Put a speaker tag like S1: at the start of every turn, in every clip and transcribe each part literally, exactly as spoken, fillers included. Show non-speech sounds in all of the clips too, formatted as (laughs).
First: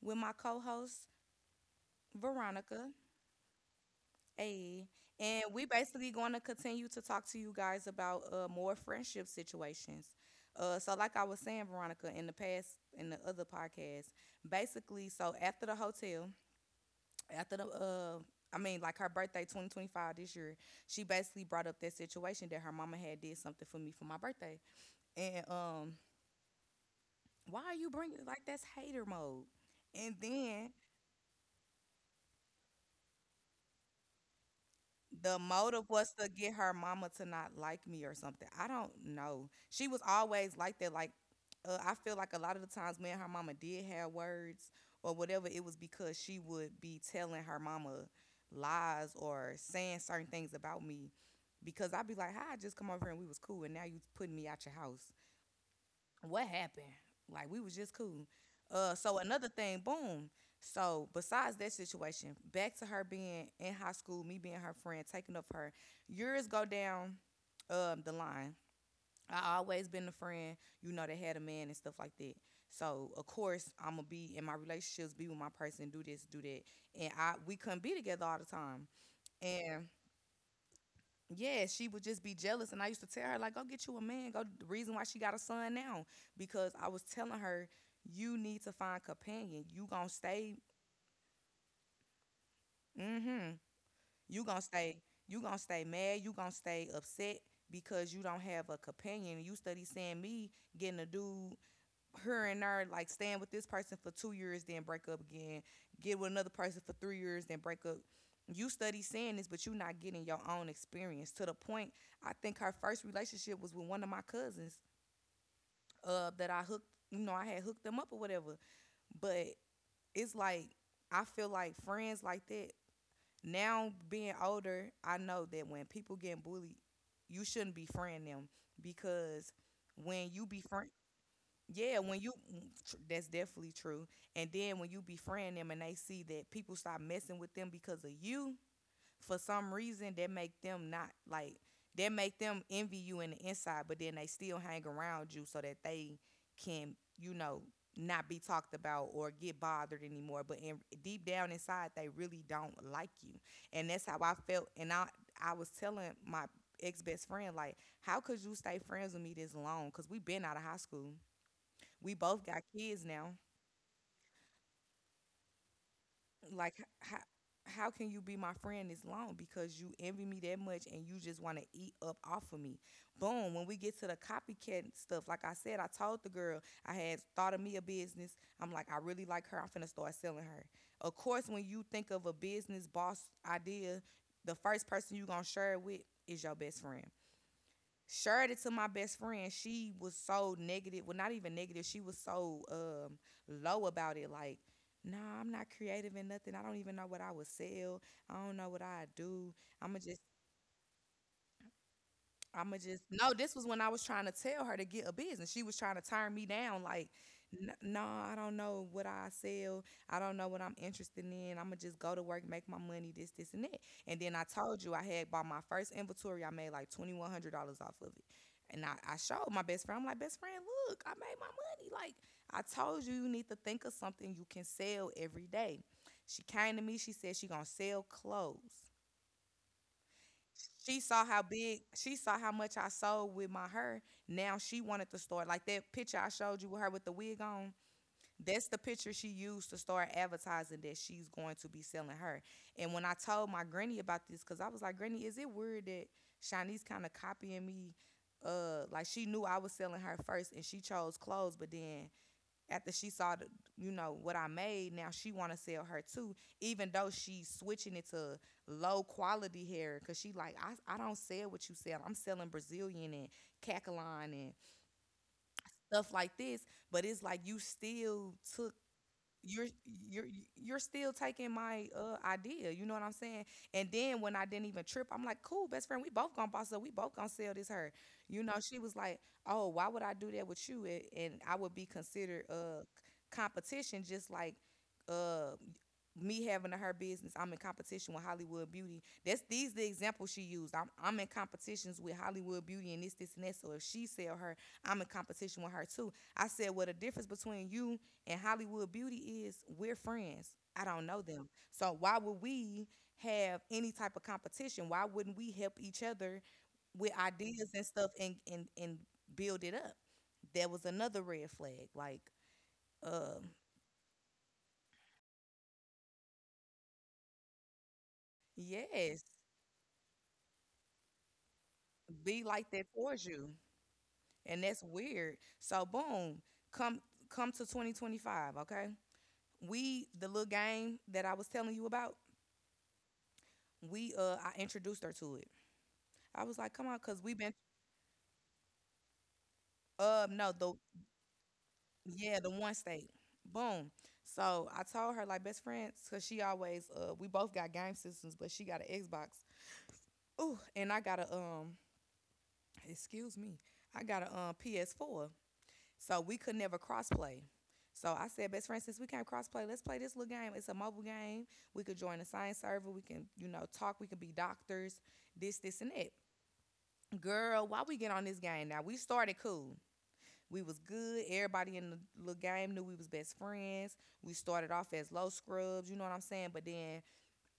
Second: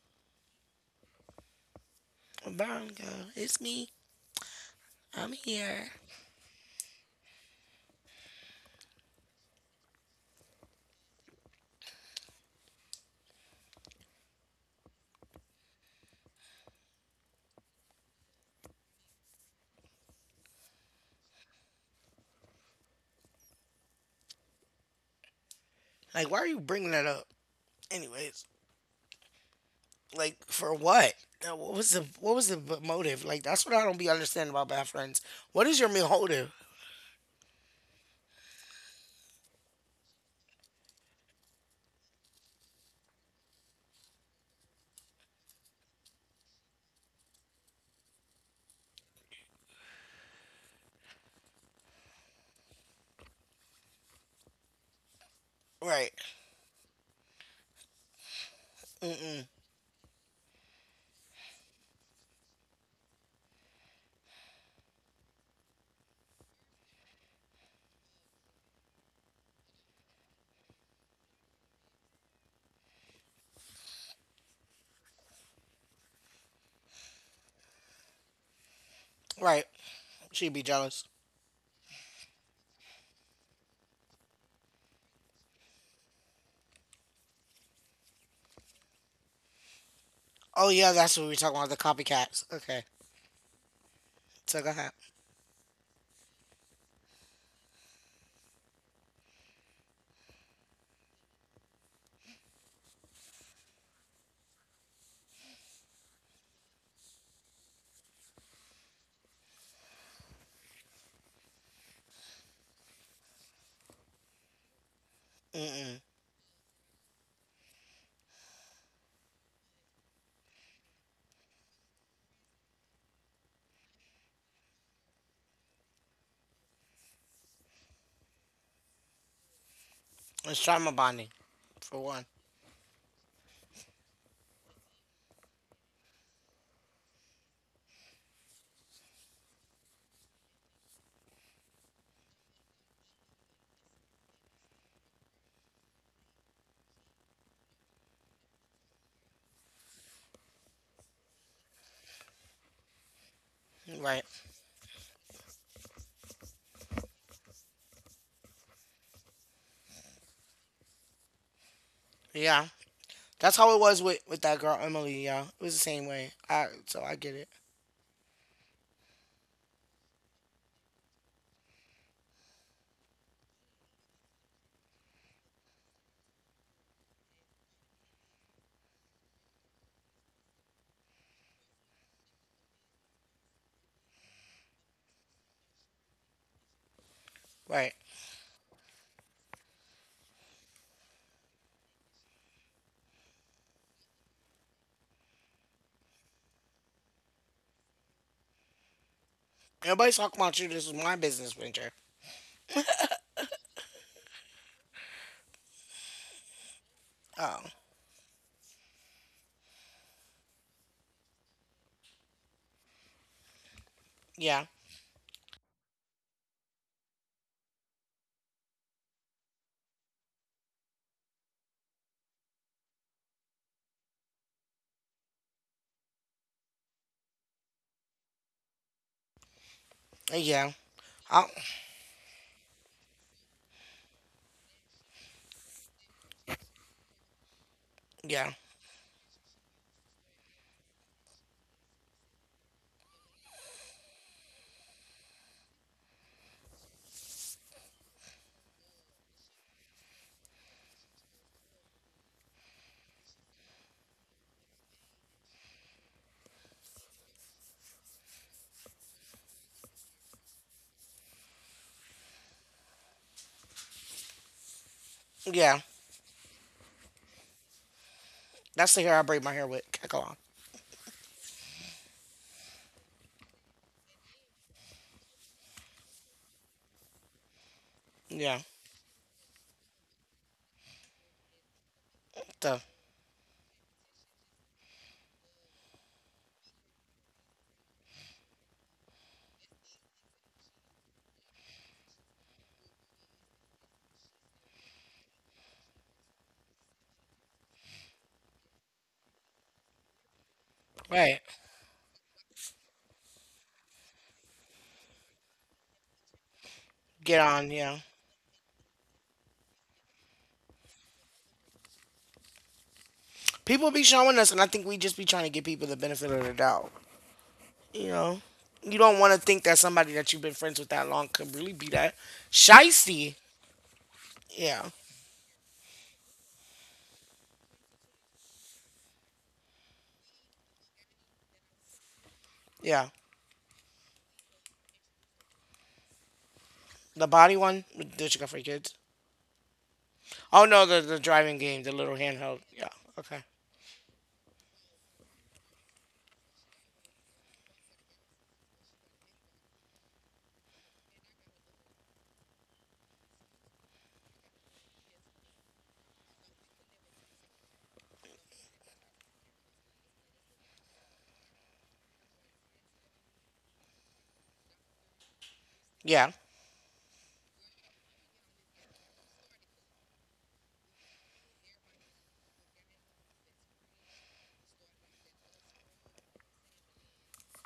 S1: with my co-host Veronica.
S2: Veronica, it's me.
S1: Hey,
S2: I'm
S1: and we
S2: here.
S1: basically going to continue to talk to you guys about uh, more friendship situations. Uh, so, like I was saying, Veronica, in the past, in the other podcast, basically, so after the hotel, after the, uh, I mean, like her birthday, twenty twenty-five this year, she basically brought up that situation that her mama had did something for me for my birthday, and um,
S2: Like, why are you bringing that up?
S1: why are you bringing like
S2: Anyways,
S1: that's hater mode? And
S2: like
S1: then
S2: for what? Uh, What was the what was the motive? Like that's what I don't be understanding about bad friends.
S1: the
S2: What is
S1: motive
S2: your
S1: was to
S2: motive?
S1: get her mama to not like me or something. I don't know. She was always like that. Like, uh, I feel like a lot of the times me and her mama did have words or whatever, it was because she would be telling her mama lies or saying certain things about me. Because I'd be like, "Hi, I just come over here and we was cool, and now you putting me out your house."
S2: Right.
S1: What happened? Like we was just cool. Uh, so
S2: Mm-mm.
S1: another thing, boom. So besides that situation, back to her being in high school, me being her friend, taking up for her. Years go down um, the line. I always been the friend, you know, that had a man and stuff like that. So of course I'ma be in my relationships, be with my person, do this, do that, and I we couldn't be together all the time.
S2: Right.
S1: And
S2: She'd be jealous.
S1: yeah, she would just be jealous. And I used to tell her, like, go get you a man. Go the reason why she got a son now. Because I was telling her, you need to find companion. You gonna stay,
S2: Oh yeah, that's what we were talking about the copycats. Okay.
S1: mm-hmm. You
S2: So
S1: gonna
S2: go ahead.
S1: stay, you gonna stay mad, you gonna stay upset because you don't have a companion. You study seeing me getting a dude her and her like staying with this person for two years, then break up again, get with another person for three years, then break up. You study saying this, but you're not getting your own experience to the point. I think her first relationship was with one of my cousins,
S2: Mm-mm.
S1: uh, that I hooked, you know, I had hooked them up or whatever. But it's like, I feel like friends like that, now being older, I know that when people get bullied, you shouldn't befriend them because when you
S2: It's trauma
S1: befriend
S2: bonding for
S1: yeah, when
S2: one.
S1: you mm, tr- that's definitely true. And then when you befriend them and they see that people start messing with them because of you, for some reason that make them not like that make them envy you in the inside, but then they still hang around you so that they can, you know, not be talked about or get bothered anymore. But in, deep down inside, they really don't like you, and that's how
S2: Right.
S1: I felt. And I I was telling my ex best friend, like, how could you stay friends with me this long? Cause we been out of high school. We both
S2: Yeah.
S1: got kids now.
S2: That's how it was with with that girl Emily, y'all. It was the same way. I
S1: Like
S2: so I
S1: how
S2: get it.
S1: how can you be my friend this long because you envy me that much and you just want to eat up off of me? Boom. When we get to the copycat stuff, like I said, I told the girl I had thought of me a business. I'm like, I really like her. I'm finna start selling her. Of course, when you think of a business boss idea, the first person you gonna share it with is your best friend.
S2: Right.
S1: Shared it to my best friend. She was so negative. Well, not even negative. She was so um low about it. Like, nah, I'm not creative in nothing. I don't even know what I would sell. I don't know what I do. I'ma
S2: Everybody's
S1: just
S2: talking about you. This is my business venture.
S1: I'ma just no. This was when I was trying to tell her to get a business. She was trying to turn me down, like,
S2: Oh.
S1: "N- no, I don't know what I sell. I don't know what I'm interested in. I'ma just go to work, make my money, this, this, and that." And then I
S2: Yeah.
S1: told you I had bought my first inventory. I made like twenty one hundred dollars off of it. And I, I showed my best friend. I'm like, best friend, look, I made my money. Like I told you, you need to think of something you can sell every day. She came to me. She said she gonna sell clothes.
S2: Yeah.
S1: She saw
S2: Oh,
S1: how big, she saw how much I sold with my hair. Now she wanted to start like that picture I showed you with her with the wig on.
S2: yeah.
S1: That's the picture she used to start advertising that she's going to be selling her. And when I told my granny about this, because I was like, Granny, is it weird that Shawnee's kind of copying me? Uh, like she knew I was selling her first, and she chose clothes, but then after she saw the you know what I made, now she want to sell her too, even though she's switching it to low quality hair because she like I, I don't sell what you sell. I'm selling Brazilian and cacaline and
S2: Yeah.
S1: stuff like this, but it's like you still took
S2: That's the hair I braid my hair
S1: you're
S2: with.
S1: you're
S2: Kakalon.
S1: you're still taking my uh idea, you know what I'm saying? And then when I didn't even trip, I'm like cool, best friend, we both gonna boss up, we both gonna sell this her. You know
S2: Yeah.
S1: she was like, oh why would I do that with you, and, and I would be considered
S2: The
S1: uh c- competition just like uh me having a her business, I'm in competition with Hollywood Beauty. That's these the examples she used. i'm, I'm in competitions with Hollywood Beauty and this this and that. So if she sell her, I'm in competition with her too. I said, well, the difference between you and Hollywood Beauty is we're friends. I don't know
S2: right.
S1: them. So why would we have any type of competition? Why wouldn't we help each other with
S2: Get on.
S1: ideas and
S2: Yeah.
S1: stuff and and, and build it up? That was another red flag. Like, um,
S2: People be showing us, and I think we just be trying to give people the benefit of the doubt. You know, you don't
S1: yes,
S2: want to think that somebody that you've been friends with that long could really be that
S1: be like that towards
S2: shisty.
S1: you. And
S2: Yeah.
S1: that's weird. So boom, come come to twenty twenty-five, okay? We the little game that I was telling you about,
S2: Yeah.
S1: we uh I introduced her to it. I was like, "Come on
S2: The
S1: cuz we've
S2: body
S1: been
S2: one that you got for your kids.
S1: uh no,
S2: Oh
S1: the
S2: no, the the driving game, the little
S1: Yeah,
S2: handheld.
S1: the one
S2: Yeah.
S1: state."
S2: Okay.
S1: Boom. So I told her like best friends, cause she always uh we both got game systems, but she got an Xbox. Ooh, and I got a um excuse me, I got a um P S four. So we could never crossplay. So I said, best friend, since we can't crossplay, let's play this little game. It's a mobile game. We could join a science server. We can, you know, talk. We can be doctors. This, this, and that.
S2: Yeah.
S1: Girl, why we get on this game now? We started cool. We was good. Everybody in the little game knew we was best friends. We started off as low scrubs, you know what I'm saying? But then,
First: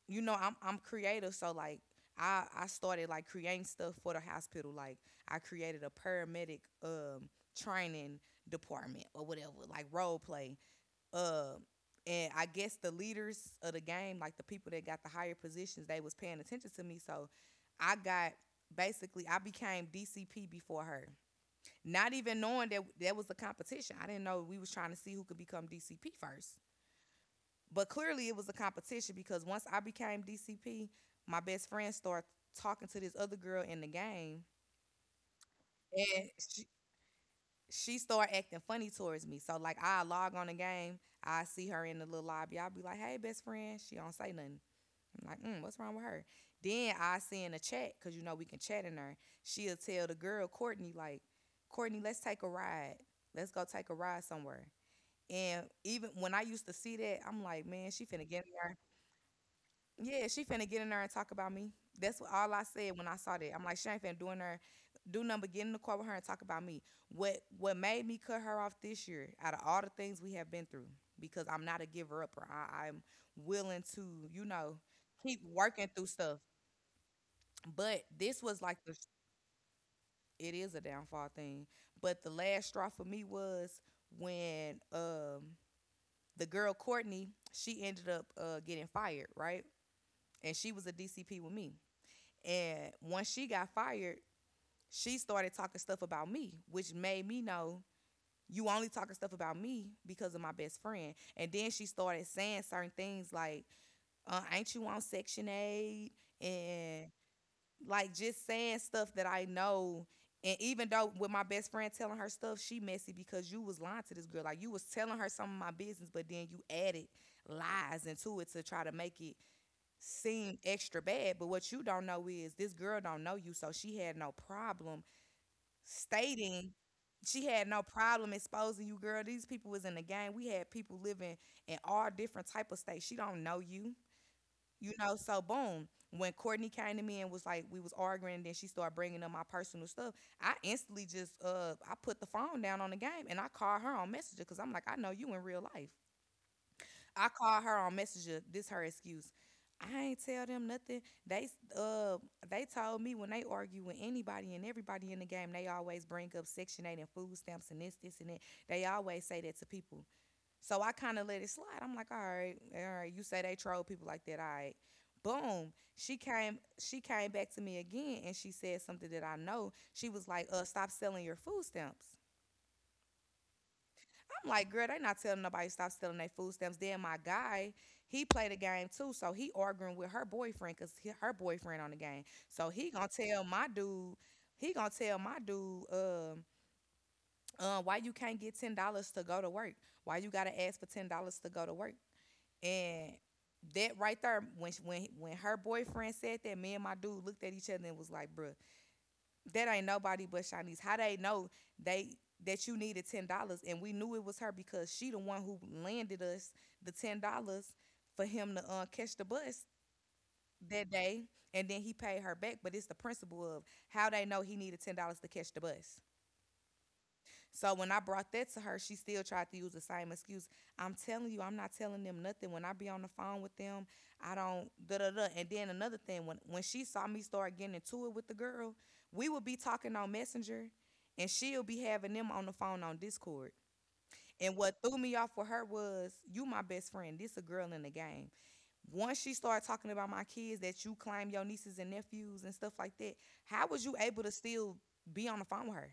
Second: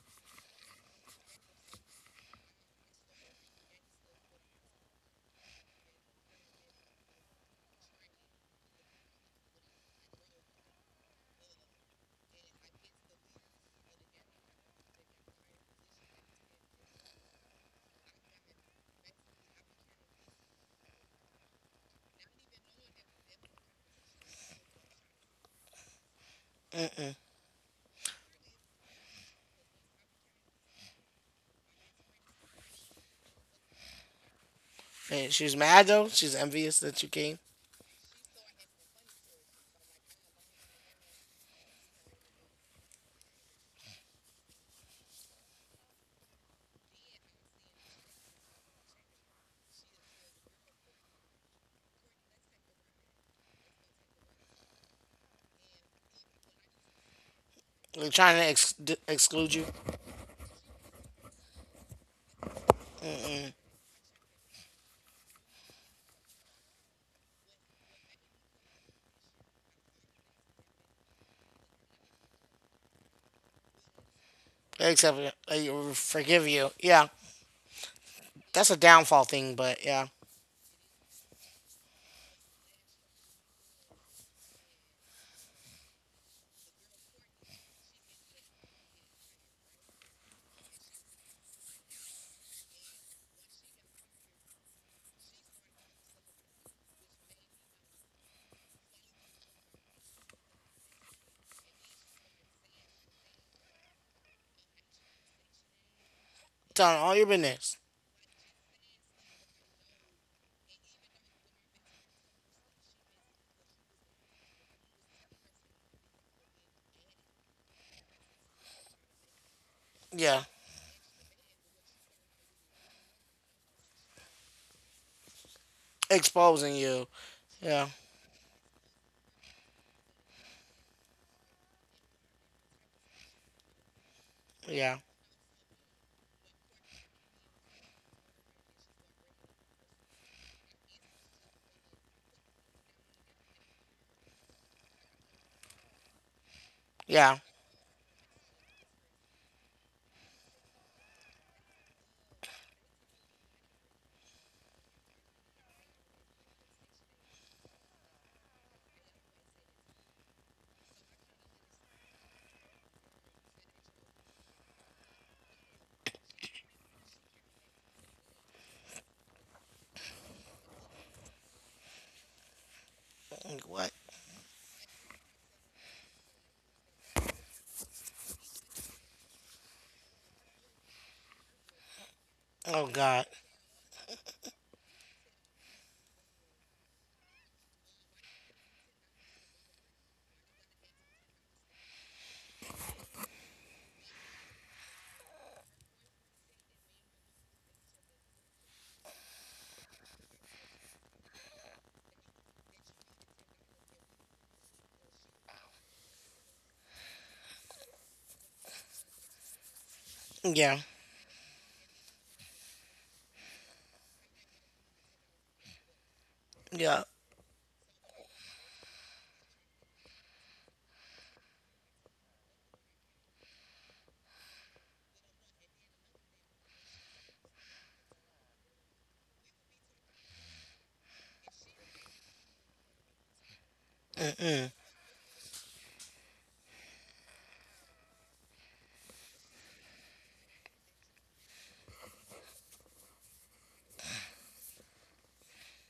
S1: you know, I'm I'm creative, so like I I started like creating stuff for the hospital. Like I created a paramedic um training department or whatever, like role play. Um and I guess the leaders of the game, like the people that got the higher positions, they was paying attention to me. So I got basically I became D C P before her. Not even knowing that that was a competition. I didn't know we was trying to see who could become D C P first.
S2: Mm-mm.
S1: But clearly it was a competition because once I became D C P, my best friend started talking to this other girl in the game,
S2: And she was mad though.
S1: and
S2: She's
S1: she,
S2: envious that you came.
S1: she started acting funny towards me. So like I log on the game, I see her in the little lobby. I'll be like, "Hey, best friend." She don't say nothing. I'm like, mm, "What's wrong with her?" Then I see in the chat because you know we can chat in there. She'll tell the girl Courtney, like, "Courtney, let's take a ride. Let's go take a ride somewhere." And even when I used to see that, I'm like, man, she
S2: They're
S1: finna
S2: trying to
S1: get in
S2: ex-
S1: there.
S2: d- exclude you.
S1: Yeah, she finna get in there and talk about me. That's what all I said when I saw that. I'm like, she ain't finna do in there, do nothing but get in the car with her and talk about me. What what made me cut her off this year out of all the things we have been through, because I'm not a giver upper. I, I'm willing to, you know,
S2: Except uh,
S1: keep
S2: I
S1: working through stuff.
S2: forgive you. Yeah,
S1: But this was
S2: that's a
S1: like the
S2: downfall thing, but yeah,
S1: it is a downfall thing. But the last straw for me was when um the girl Courtney, she ended up uh, getting fired, right? And she was a D C P with me. And once she got fired, she started talking stuff about me, which made me know you only talking stuff about me because of my best friend. And then she started saying certain things like, uh, "Ain't you on Section eight?
S2: telling
S1: And"
S2: all your business.
S1: like just saying stuff that I know. And even though with my best friend telling her stuff, she messy because you was lying to this girl. Like you was telling her some of my business, but then you added lies into it to try to make it
S2: Yeah,
S1: seem extra bad. But what you don't know is this girl don't know you, so she had no problem stating,
S2: exposing you.
S1: she had no
S2: Yeah,
S1: problem exposing you, girl. These people was in the game. We had people living in all different type of states. She don't know you. You
S2: yeah,
S1: know, so boom. When Courtney came to me and was like, we was arguing, then she started bringing up my personal stuff. I instantly just uh, I put the phone down on the game and I called her on Messenger because I'm like, I know you in real life. I
S2: yeah.
S1: called her on Messenger. This her excuse. I ain't tell them nothing. They uh they told me when they argue with anybody and everybody in the game, they always bring up Section Eight and food stamps and this, this, and that. They always say that to people. So I kind of let it slide. I'm like, all right, all right. You say they troll people like that, all right. Boom. She came. She came back to me again, and she said something that I know. She was like, "Uh, stop selling your food stamps."
S2: Like, what?
S1: I'm like, girl, they not telling nobody stop selling their food stamps. Then my guy, he played a game too, so he arguing with her boyfriend because her boyfriend on the game. So
S2: Oh
S1: he gonna
S2: God.
S1: tell my dude, he gonna tell my dude, um, uh, why you can't get ten dollars to go to work? Why you gotta ask for ten dollars to go to work? And that right there, when she- when when her boyfriend said that, me and my dude looked at each other and was like, "Bruh, that ain't nobody but Shanice. How they know they that you needed ten dollars, and we knew it was her because she the one who landed us the ten dollars for him to uh, catch the bus
S2: Yeah,
S1: that day, and then he paid her back. But it's the principle of how they know he needed ten dollars to catch the bus.
S2: yeah.
S1: So when I brought that to her, she still tried to use the same excuse. I'm telling you, I'm not telling them nothing. When I be on the phone with them, I don't da da da. And then another thing, when when she saw me start getting into it with the girl, we would be talking on Messenger, and she'll be having them on the phone on Discord. And what threw me off with her was, you my best friend. This a girl in the game. Once she started talking about my kids that you claim your nieces and nephews and stuff like that, how was you able to still be on the phone with her?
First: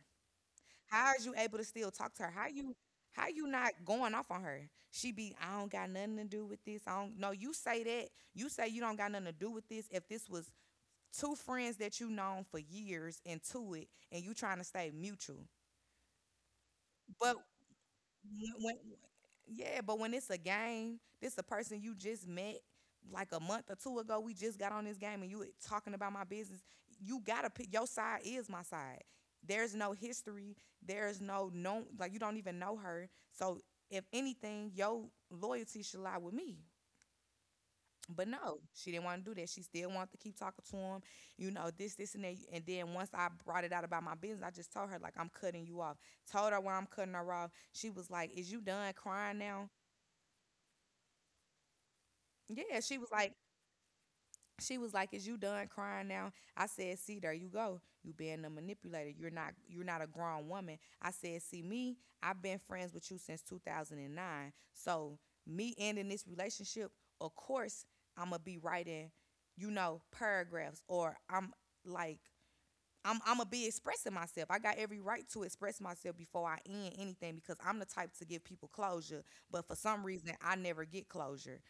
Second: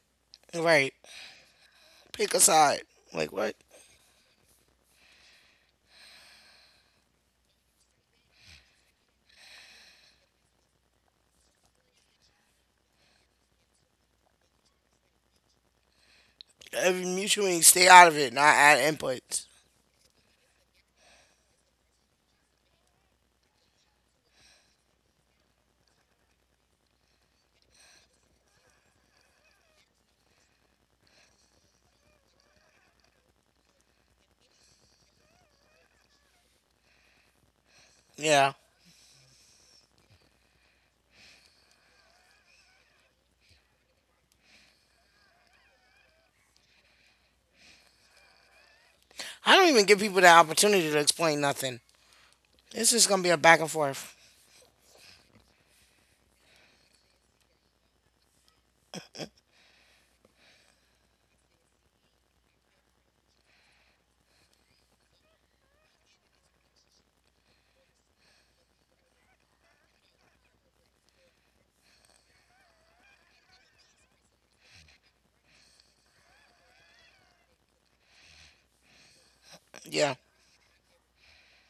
S2: Right.
S1: How are you able to still talk to her?
S2: Pick a
S1: How you
S2: side.
S1: how
S2: Like
S1: you
S2: what?
S1: not going off on her? She be, I don't got nothing to do with this. I don't, no, you say that. You say you don't got nothing to do with this. If this was two friends that you known for years into it and you trying to stay mutual.
S2: Every
S1: But
S2: mutually stay out of it, not
S1: when,
S2: add inputs.
S1: yeah, but when it's a game, this a person you just met like a month or two ago. We just got on this game, and you talking about my business. You gotta pick your side is my side. There's no history. There's no no like you don't even know her. So if anything, your loyalty should lie with me. But
S2: Yeah.
S1: no, she didn't want to do that. She still wanted to keep talking to him, you know, this, this, and that. And then once I brought it out about my business, I just told her, like, I'm cutting you off. Told her why I'm cutting her off. She was like, "Is you done crying
S2: I don't
S1: now?"
S2: even give people the opportunity to explain nothing.
S1: Yeah,
S2: It's
S1: she
S2: just
S1: was
S2: gonna be
S1: like,
S2: a back and forth.
S1: she was like, "Is you done crying now?" I said, "See, there you go. You being a manipulator. You're not. You're not a grown woman." I said, "See me. I've been friends with you since two thousand nine. So me ending this relationship, of course, I'm gonna be writing, you know, paragraphs, or I'm like." I'm, I'm gonna be expressing myself. I got every right to express myself before I end anything because I'm the type to give people closure. But for some
S2: Yeah,
S1: reason, I never get closure,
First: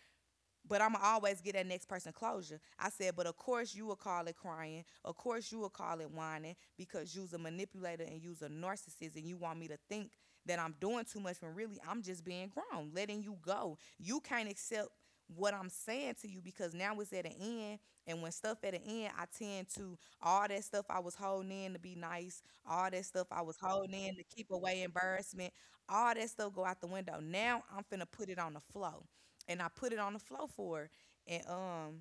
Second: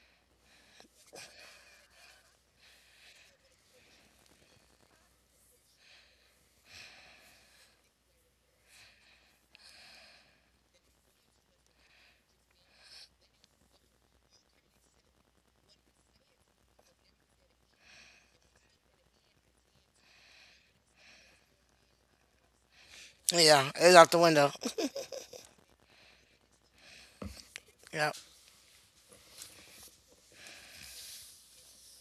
S1: but I'm always get that next person closure. I said, but of course you will call it crying. Of course you will call it whining because you's a manipulator and you's a narcissist and you want me to think that I'm doing too much when really I'm just being grown, letting you go. You can't accept what I'm saying to you because now it's at an end. And when stuff at an end, I tend to all that stuff I was holding in to be nice, all that stuff I was
S2: yeah.
S1: holding
S2: It's out
S1: in
S2: the
S1: to keep
S2: window.
S1: away
S2: (laughs)
S1: embarrassment, all that stuff go out the window. Now I'm finna
S2: Yeah,
S1: put it on the flow and I put it on the floor for her. And um,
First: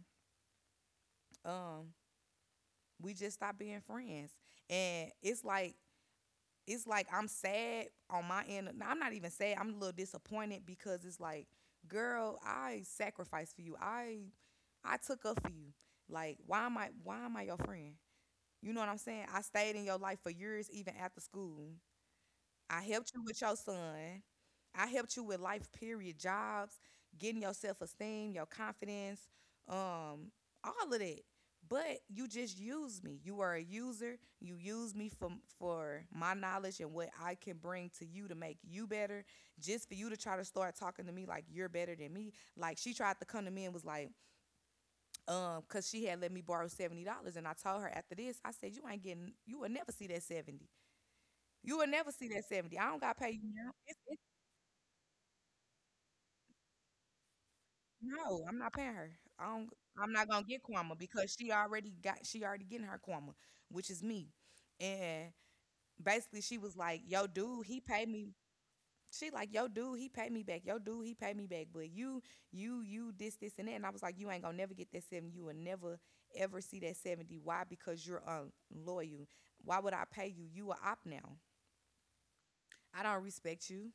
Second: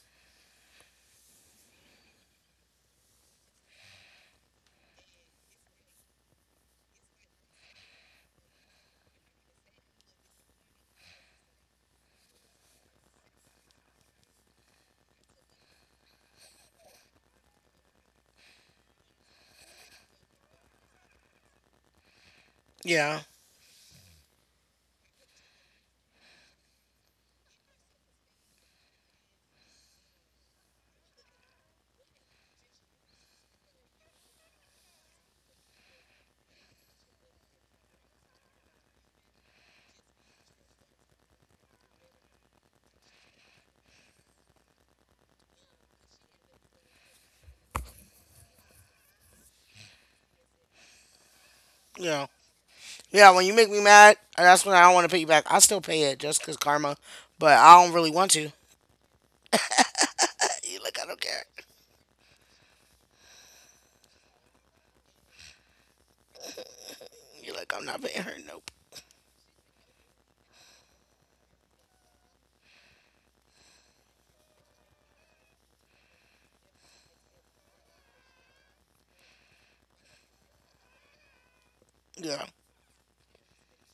S1: um, we just stopped being friends. And it's like, it's like I'm sad on my end. No, I'm not even sad. I'm a little disappointed because it's like, girl, I sacrificed for you. I I took up for you. Like, why am I why am I your friend? You know what I'm saying? I stayed in your life for years, even after school. I helped
S2: yeah,
S1: you with your son. I helped you with life, period, jobs, getting your self esteem, your confidence, um, all of that. But you just used me. You are a user. You use me for for my knowledge and what I can bring to you to make you better. Just for you to try to start talking to me like you're better than me. Like she tried to come to me and was like, um, cause she had let me borrow seventy dollars, and I told her after this, I said, you ain't getting, you will never see that seventy. You will never
S2: yeah.
S1: see that seventy. I don't gotta pay
S2: Yeah, when
S1: you
S2: you make
S1: now.
S2: me
S1: It's,
S2: mad,
S1: it's,
S2: that's when I don't want to pay you back. I still pay it just 'cause karma, but I don't really want
S1: no,
S2: to.
S1: I'm not paying her. I don't I'm not gonna get
S2: You're
S1: Kwama
S2: like, I don't
S1: because
S2: care.
S1: she already got she already getting her Kwama, which is me. And basically she was like, "Yo,
S2: You're
S1: dude,
S2: like,
S1: he
S2: I'm not
S1: paid
S2: paying her.
S1: me."
S2: Nope.
S1: She like, "Yo, dude, he paid me back. Yo, dude, he paid me back. But you, you, you, this, this, and that." And I was like, you ain't gonna never get that seventy. You will never ever see that seventy. Why? Because you're unloyal. Why would I pay you? You a op now.
S2: Yeah.
S1: I don't respect you.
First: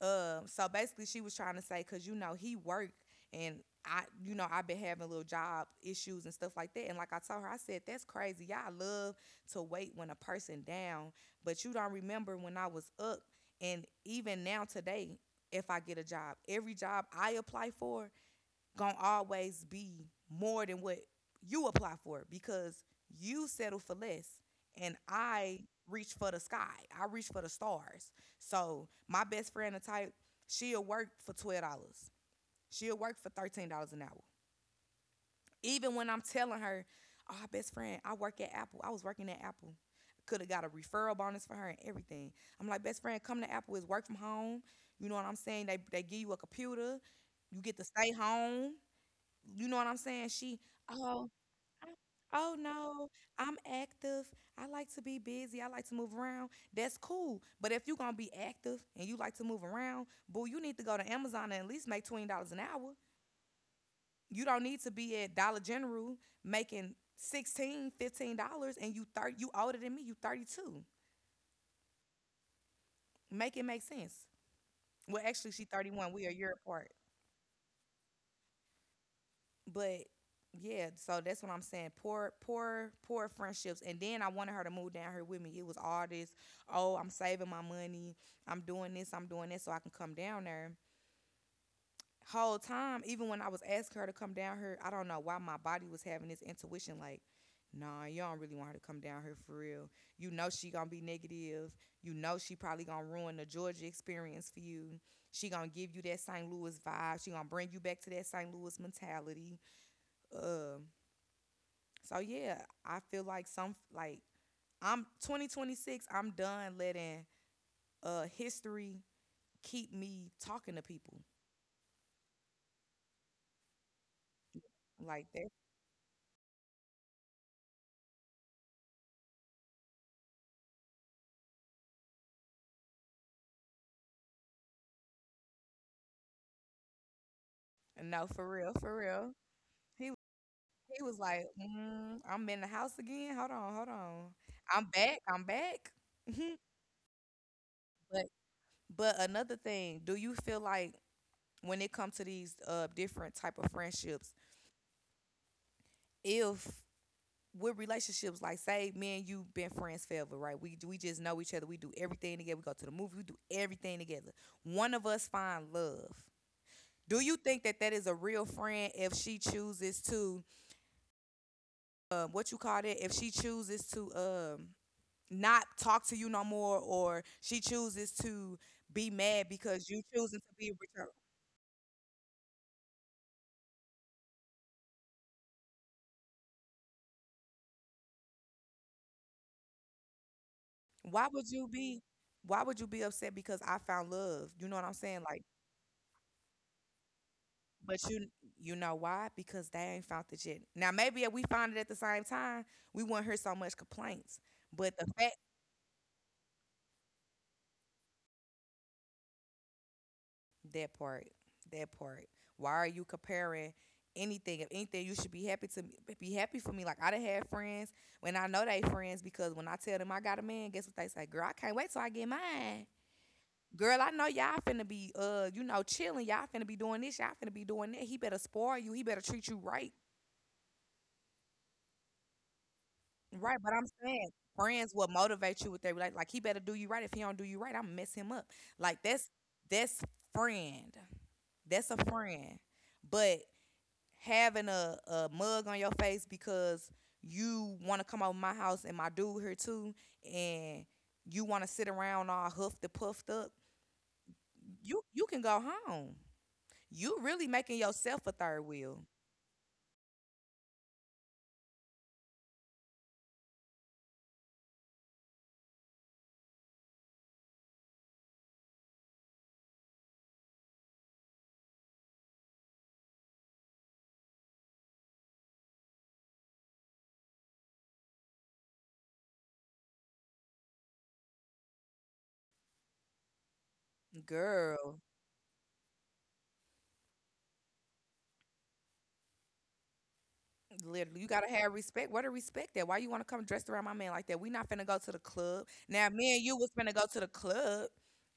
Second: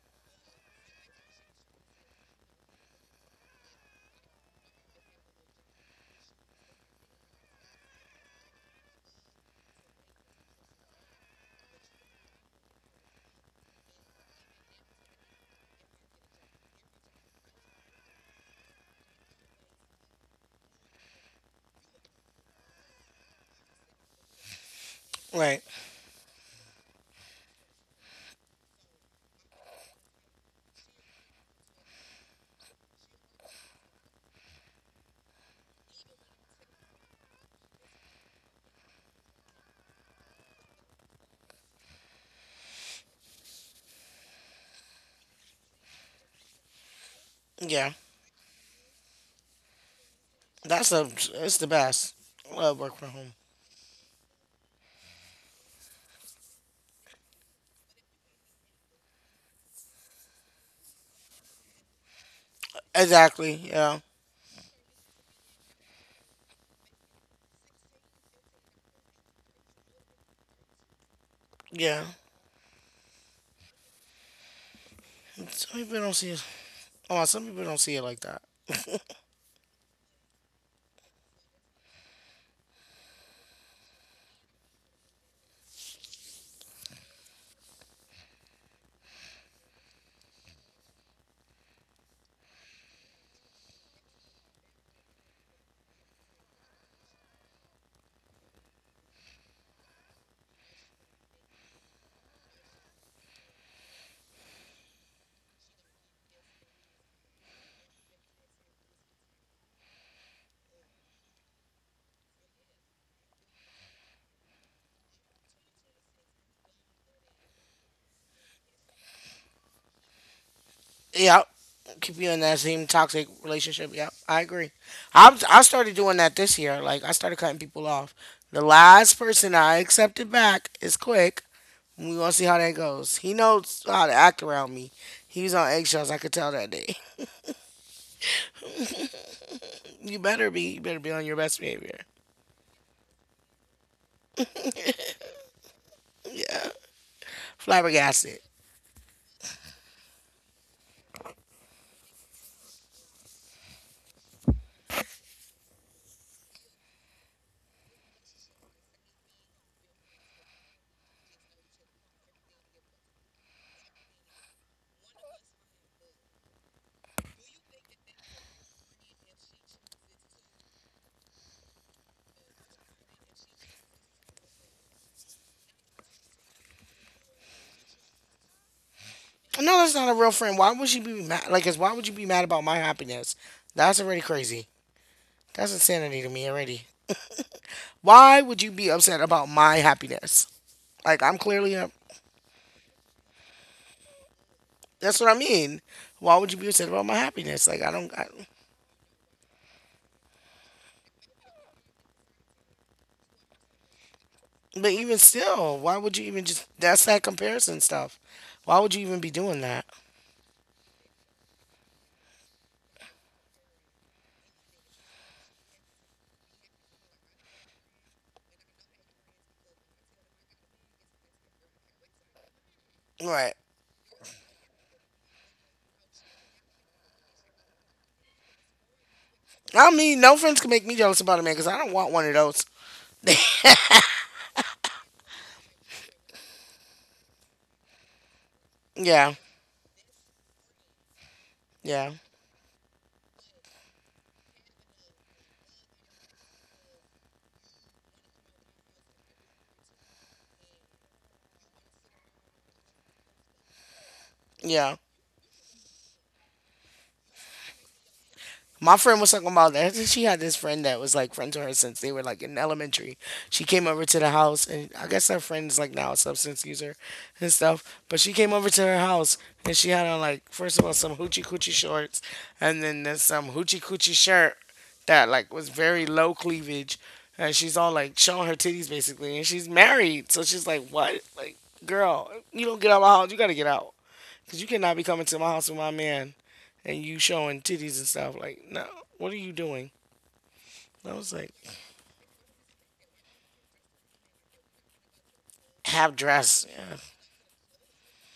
S1: Um, so basically, she was trying to say, cause you know he worked, and I, you know, I've been having little job issues and stuff like that. And like I told her, I said that's crazy. Y'all love to wait when a person down, but you don't remember when I was up. And even now today, if I get a job, every job I apply for, gonna always be more than what you apply for because you settle for less and
S2: Right.
S1: I reach for the sky. I reach for the stars. So my best friend the type, she'll work for twelve dollars. She'll work for thirteen dollars an hour. Even when I'm telling her, oh best friend, I work at Apple. I was working at Apple. Could have got a referral bonus for her and everything. I'm like, best friend, come to Apple. It's work from home. You know what I'm saying? They they give you a computer. You get to
S2: Yeah.
S1: stay home. You know what I'm saying? She,
S2: That's the
S1: oh,
S2: it's the
S1: I-
S2: best.
S1: oh
S2: Love work from
S1: no,
S2: home.
S1: I'm active. I like to be busy. I like to move around. That's cool. But if you're gonna be active and you like to move around, boo, you need to go to Amazon and at least make twenty dollars an hour.
S2: Exactly. Yeah.
S1: You don't need to be at Dollar General making sixteen, fifteen dollars and you thirty, you older than me, you thirty two.
S2: Yeah.
S1: Make it make sense. Well, actually, she
S2: Some
S1: thirty
S2: people
S1: one.
S2: don't
S1: We
S2: see
S1: a
S2: it.
S1: year apart.
S2: Oh, some people don't see it like that. (laughs)
S1: But yeah, so that's what I'm saying. Poor, poor, poor friendships. And then I wanted her to move down here with me. It was all this, oh, I'm saving my money. I'm doing this, I'm doing that so I can come down there. Whole time, even when I was asking her to come down here, I don't know why my body was having this intuition like, nah, you don't really want her to come down here for real. You know she gonna be negative. You know she probably gonna ruin the Georgia experience for you. She gonna give you that Saint Louis vibe. She gonna bring you back to that Saint Louis mentality. Uh, so yeah, I feel like some like I'm twenty twenty-six. I'm done letting uh history keep me talking to people
S2: Yep. Keep you in that same toxic relationship. Yep. I agree.
S1: like
S2: I
S1: that.
S2: I started doing that this year. Like I started cutting people off. The last person I accepted back is Quick. We gonna see how that goes. He knows how to act around me. He was on eggshells. I could tell that day. (laughs)
S1: No, for real, for real. He
S2: You better be. You better
S1: he
S2: be
S1: was
S2: on your
S1: like,
S2: best behavior.
S1: mm, I'm in the house again. Hold on, hold on. I'm back. I'm back. But
S2: Flabbergasted.
S1: but another thing, do you feel like when it comes to these uh different type of friendships, if with relationships, like say me and you been friends forever, right? We we just know each other. We do everything together. We go to the movie. We do everything together. One of us find love. Do you think that that is a real friend if she chooses to um, what you call it? If she chooses to um, not talk to you no more, or she chooses to be mad
S2: No,
S1: because
S2: that's
S1: you
S2: not a real
S1: choosing to
S2: friend.
S1: be
S2: Why
S1: with
S2: would she
S1: her?
S2: be mad? Like, 'cause why would you be mad about my happiness? That's already crazy. That's insanity to me already. Why would you be upset about my happiness? Like
S1: Why
S2: I'm
S1: would you
S2: clearly a,
S1: be? Why would you be upset because I found love? You know what I'm saying?
S2: that's what I
S1: Like
S2: mean. Why would you be upset about my happiness? Like I
S1: But
S2: don't.
S1: you
S2: I,
S1: you know why? Because they ain't found it yet. Now maybe if we found it at the same time, we wouldn't hear so much complaints.
S2: but
S1: But the
S2: even
S1: fact
S2: still, why would you even just? That's that comparison stuff. Why would you even be doing that?
S1: That part, that part. Why are you comparing anything? If anything, you should be happy to me, be happy for me. Like I done had friends when I know they friends because when I tell them I got a man, guess what they say? Girl, I can't wait till I get mine.
S2: Right.
S1: Girl, I know y'all finna be uh, you know, chilling. Y'all finna be doing this. Y'all finna be doing that. He better spoil you. He better treat you right.
S2: I mean, no friends can make me jealous about a man because I don't want one of those. (laughs)
S1: Right, but I'm saying friends will motivate you with their like like he better do you right. If he don't do you right, I'm gonna mess him up. Like that's
S2: Yeah.
S1: that's friend. That's a
S2: Yeah.
S1: friend. But having a, a mug on your face because you wanna come over my house and my dude here too and you wanna sit around all huffed and puffed up,
S2: Yeah.
S1: you you can go home. You really making yourself a third
S2: My
S1: wheel.
S2: friend was talking about that. She had this friend that was like friends with her since they were like in elementary. She came over to the house, and I guess her friend is like now a substance user and stuff. But she came over to her house, and she had on like, first of all, some hoochie coochie shorts, and then there's some hoochie coochie shirt that like was very low cleavage, and she's all like showing her titties basically, and she's married, so she's like, what, like, girl, you don't get out of my house, you gotta get out, cause you cannot
S1: Girl.
S2: be coming to my house with my man and you showing titties and stuff. Like, no, what are you doing? I
S1: Literally, you
S2: was
S1: gotta
S2: like,
S1: have respect. Where the respect at? Why you wanna come dressed around my man like that? We not finna go to the club. Now, if
S2: half
S1: me and you
S2: dressed.
S1: was finna
S2: Yeah.
S1: go to the club,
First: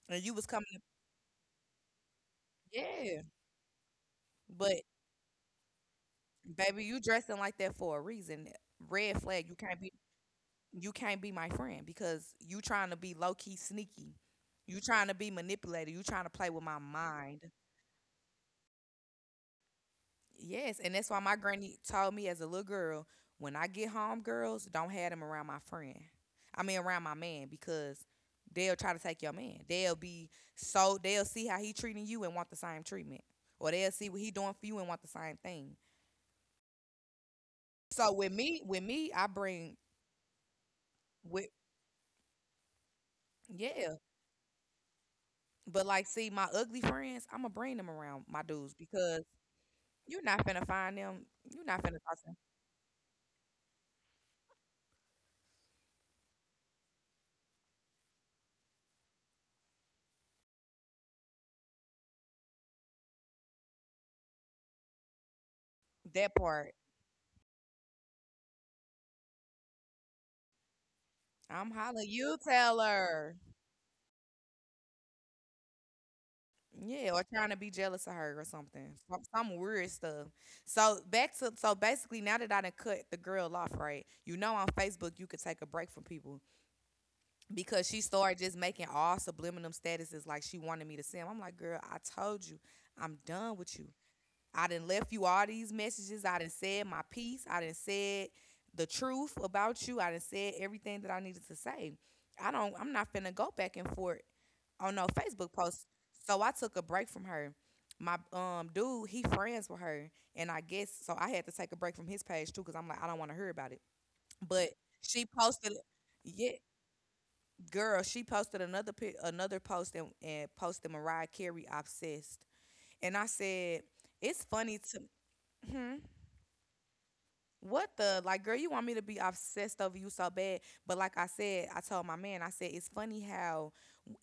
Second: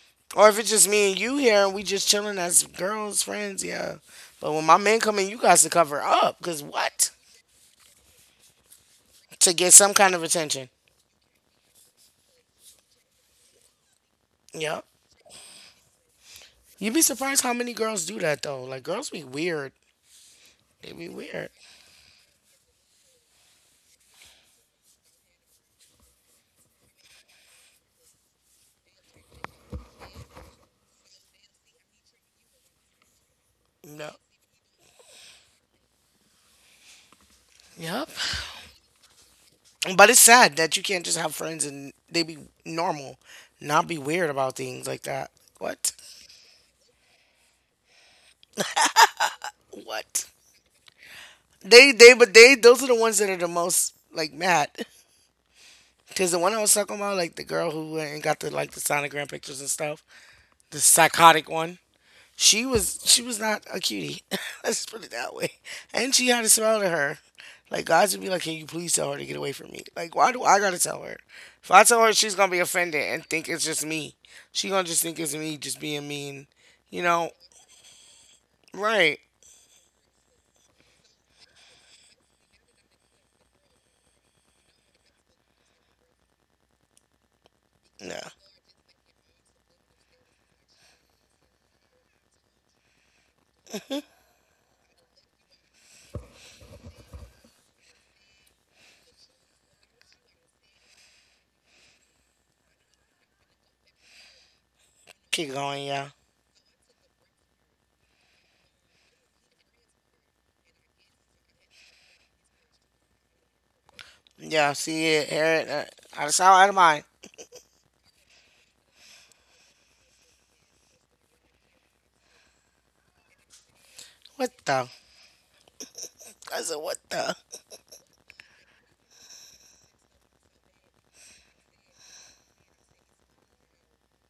S1: and you was
S2: Or if
S1: coming.
S2: it's just me and you here and we just chilling as girls,
S1: Yeah,
S2: friends, yeah. But when my
S1: but
S2: men come in, you guys to cover up. Because
S1: baby, you
S2: what?
S1: dressing like that for a reason. Red flag.
S2: To
S1: You
S2: get
S1: can't be.
S2: some kind of attention.
S1: You can't be my friend because you trying to be low key sneaky. You
S2: Yeah.
S1: trying to be manipulated. You trying to play with my
S2: You'd be
S1: mind.
S2: surprised how many girls do that, though. Like, girls be weird.
S1: Yes,
S2: They
S1: and
S2: be
S1: that's why my
S2: weird.
S1: granny told me as a little girl, when I get home, girls, don't have them around my friend. I mean around my man because they'll try to take your man. They'll be so They'll see how he treating you and want the same treatment. Or they'll
S2: No.
S1: see what he doing for you and want the same thing.
S2: Yep.
S1: So with me, with me, I bring
S2: But it's sad that you can't just have
S1: with
S2: friends and they be normal, not be
S1: yeah.
S2: weird about things like that.
S1: But
S2: What?
S1: like see my ugly friends, I'ma bring them around my dudes because you're
S2: What?
S1: not finna find them. You're not
S2: They
S1: finna
S2: they
S1: talk to
S2: but
S1: them.
S2: they those are the ones that are the most like mad. Cause the one I was talking about, like the girl who went and got the like the sonogram pictures and stuff, the psychotic one. She was she was not a cutie. (laughs) Let's put it that way. And she
S1: That
S2: had a
S1: part.
S2: smell to her. Like God should be like, can you please tell her to get away from me? Like why do I gotta tell her? If
S1: I'm
S2: I tell
S1: hollering,
S2: her, she's
S1: you
S2: gonna be
S1: tell
S2: offended and
S1: her.
S2: think it's just me. She gonna just think it's me just being mean. You
S1: Yeah, or
S2: know,
S1: trying to be jealous of her or something.
S2: right?
S1: Some, some weird stuff. So back to so basically now that I done cut the girl off, right? You know on Facebook you could take a break from people because she
S2: No.
S1: started just making all subliminal statuses like she wanted me to see 'em. I'm like, girl, I told you, I'm done with you. I done left you all these messages. I done said my piece. I done said the truth about you. I done said everything that I needed to say. I don't I'm not finna go back and forth on no
S2: Keep
S1: Facebook
S2: going,
S1: posts.
S2: yeah.
S1: So I took a break from her. My um dude, he friends with her. And I guess so I had to take a break from his page too, because I'm like, I don't want to hear about it.
S2: Yeah,
S1: But
S2: see it,
S1: she
S2: hear it.
S1: posted
S2: Uh, out of
S1: yeah,
S2: sight, out of mind.
S1: girl, she posted another pi- another post and, and posted Mariah Carey obsessed. And I said, it's
S2: What
S1: funny
S2: the?
S1: to hmm?
S2: I said, what the?
S1: What the like, girl? You want me to be obsessed over you so bad? But like I said, I told my man, I said it's funny how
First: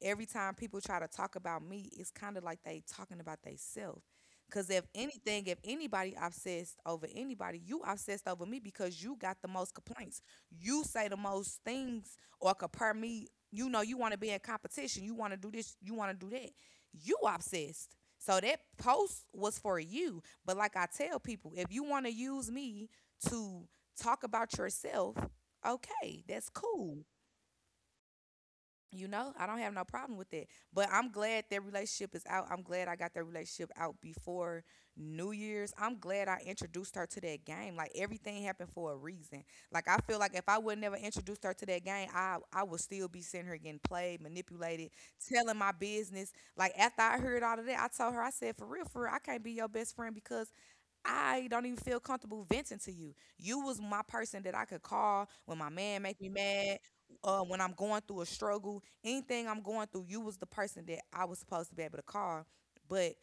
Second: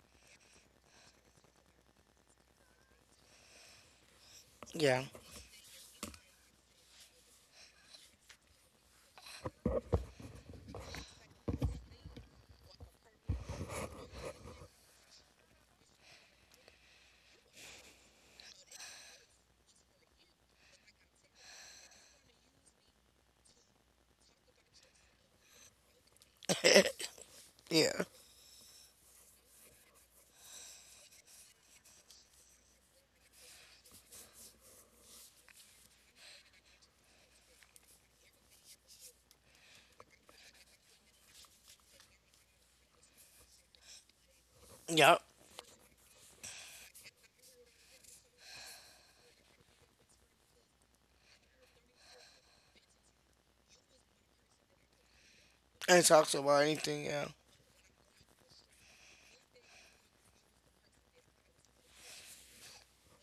S1: every time people try to talk about me, it's kind of like they talking about themselves. Cause if
S2: Yeah.
S1: anything, if anybody obsessed over anybody, you obsessed over me because you got the most complaints. You say the most things or compare me. You know, you want to be in competition. You want to do this. You want to do that. You obsessed. So that post was for you. But like I tell people, if you want to use me to talk about yourself, okay, that's cool,
S2: (laughs) Yeah.
S1: you know, I don't have no problem with that. But I'm glad that relationship is out. I'm glad I got that relationship out before New Year's. I'm glad I introduced her to that game. Like everything happened for a reason. Like I feel like if I would never introduced her to that game, I I would still be sitting here getting played, manipulated,
S2: Yep.
S1: telling my business. Like after I heard all of that, I told her, I said, for real, for real, I can't be your best friend because I don't even feel comfortable venting to you. You was my person that I could call when my
S2: And
S1: man
S2: it
S1: make me
S2: talks about
S1: mad,
S2: anything, yeah.
S1: uh, when I'm going through a struggle, anything I'm going through. You was the person that I was supposed to be able to call, but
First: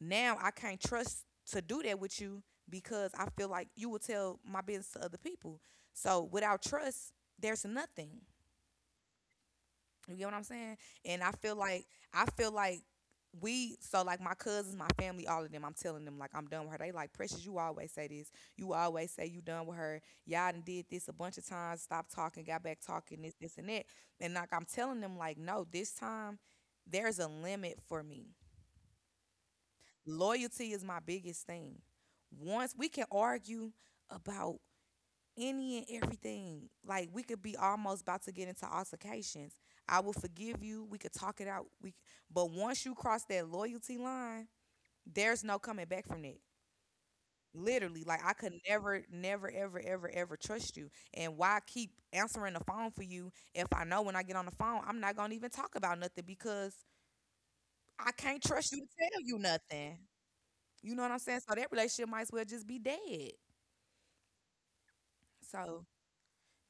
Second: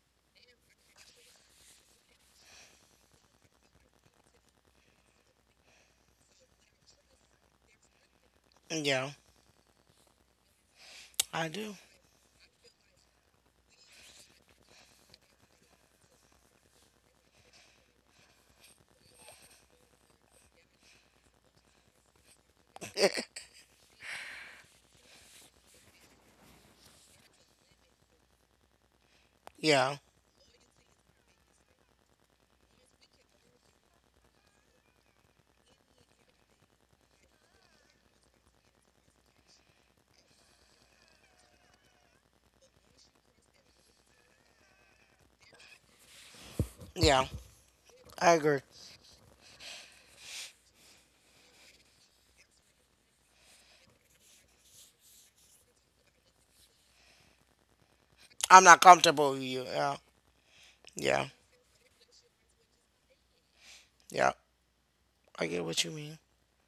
S1: now I can't trust to do that with you because I feel like you will tell my business to other people. So without trust, there's nothing.
S2: Yeah.
S1: You get what I'm saying? And I
S2: I
S1: feel
S2: do.
S1: like I feel like we so like my cousins, my family, all of them. I'm telling them like I'm done with her. They like Precious. You always say this. You always say you done with her. Y'all done did this a bunch of times. Stop talking. Got back talking. This,
S2: (laughs)
S1: this, and that. And like I'm telling them like no. This time there's a limit for me.
S2: Yeah.
S1: Loyalty is my biggest thing. Once we can argue about any and everything. Like we could be almost about to get into altercations. I will forgive you. We could talk it out. We But once you cross that loyalty line, there's no coming back from that.
S2: Yeah.
S1: Literally, like I
S2: I
S1: could
S2: agree.
S1: never, never, ever, ever, ever trust you. And why keep answering the phone for you if I know when I get on the phone I'm not gonna even talk about nothing because I can't
S2: I'm
S1: trust you
S2: not
S1: to tell
S2: comfortable
S1: you
S2: with you. Yeah.
S1: nothing. You know what I'm
S2: Yeah.
S1: saying? So that relationship might as well just be dead.
S2: Yeah. I get
S1: So
S2: what you mean.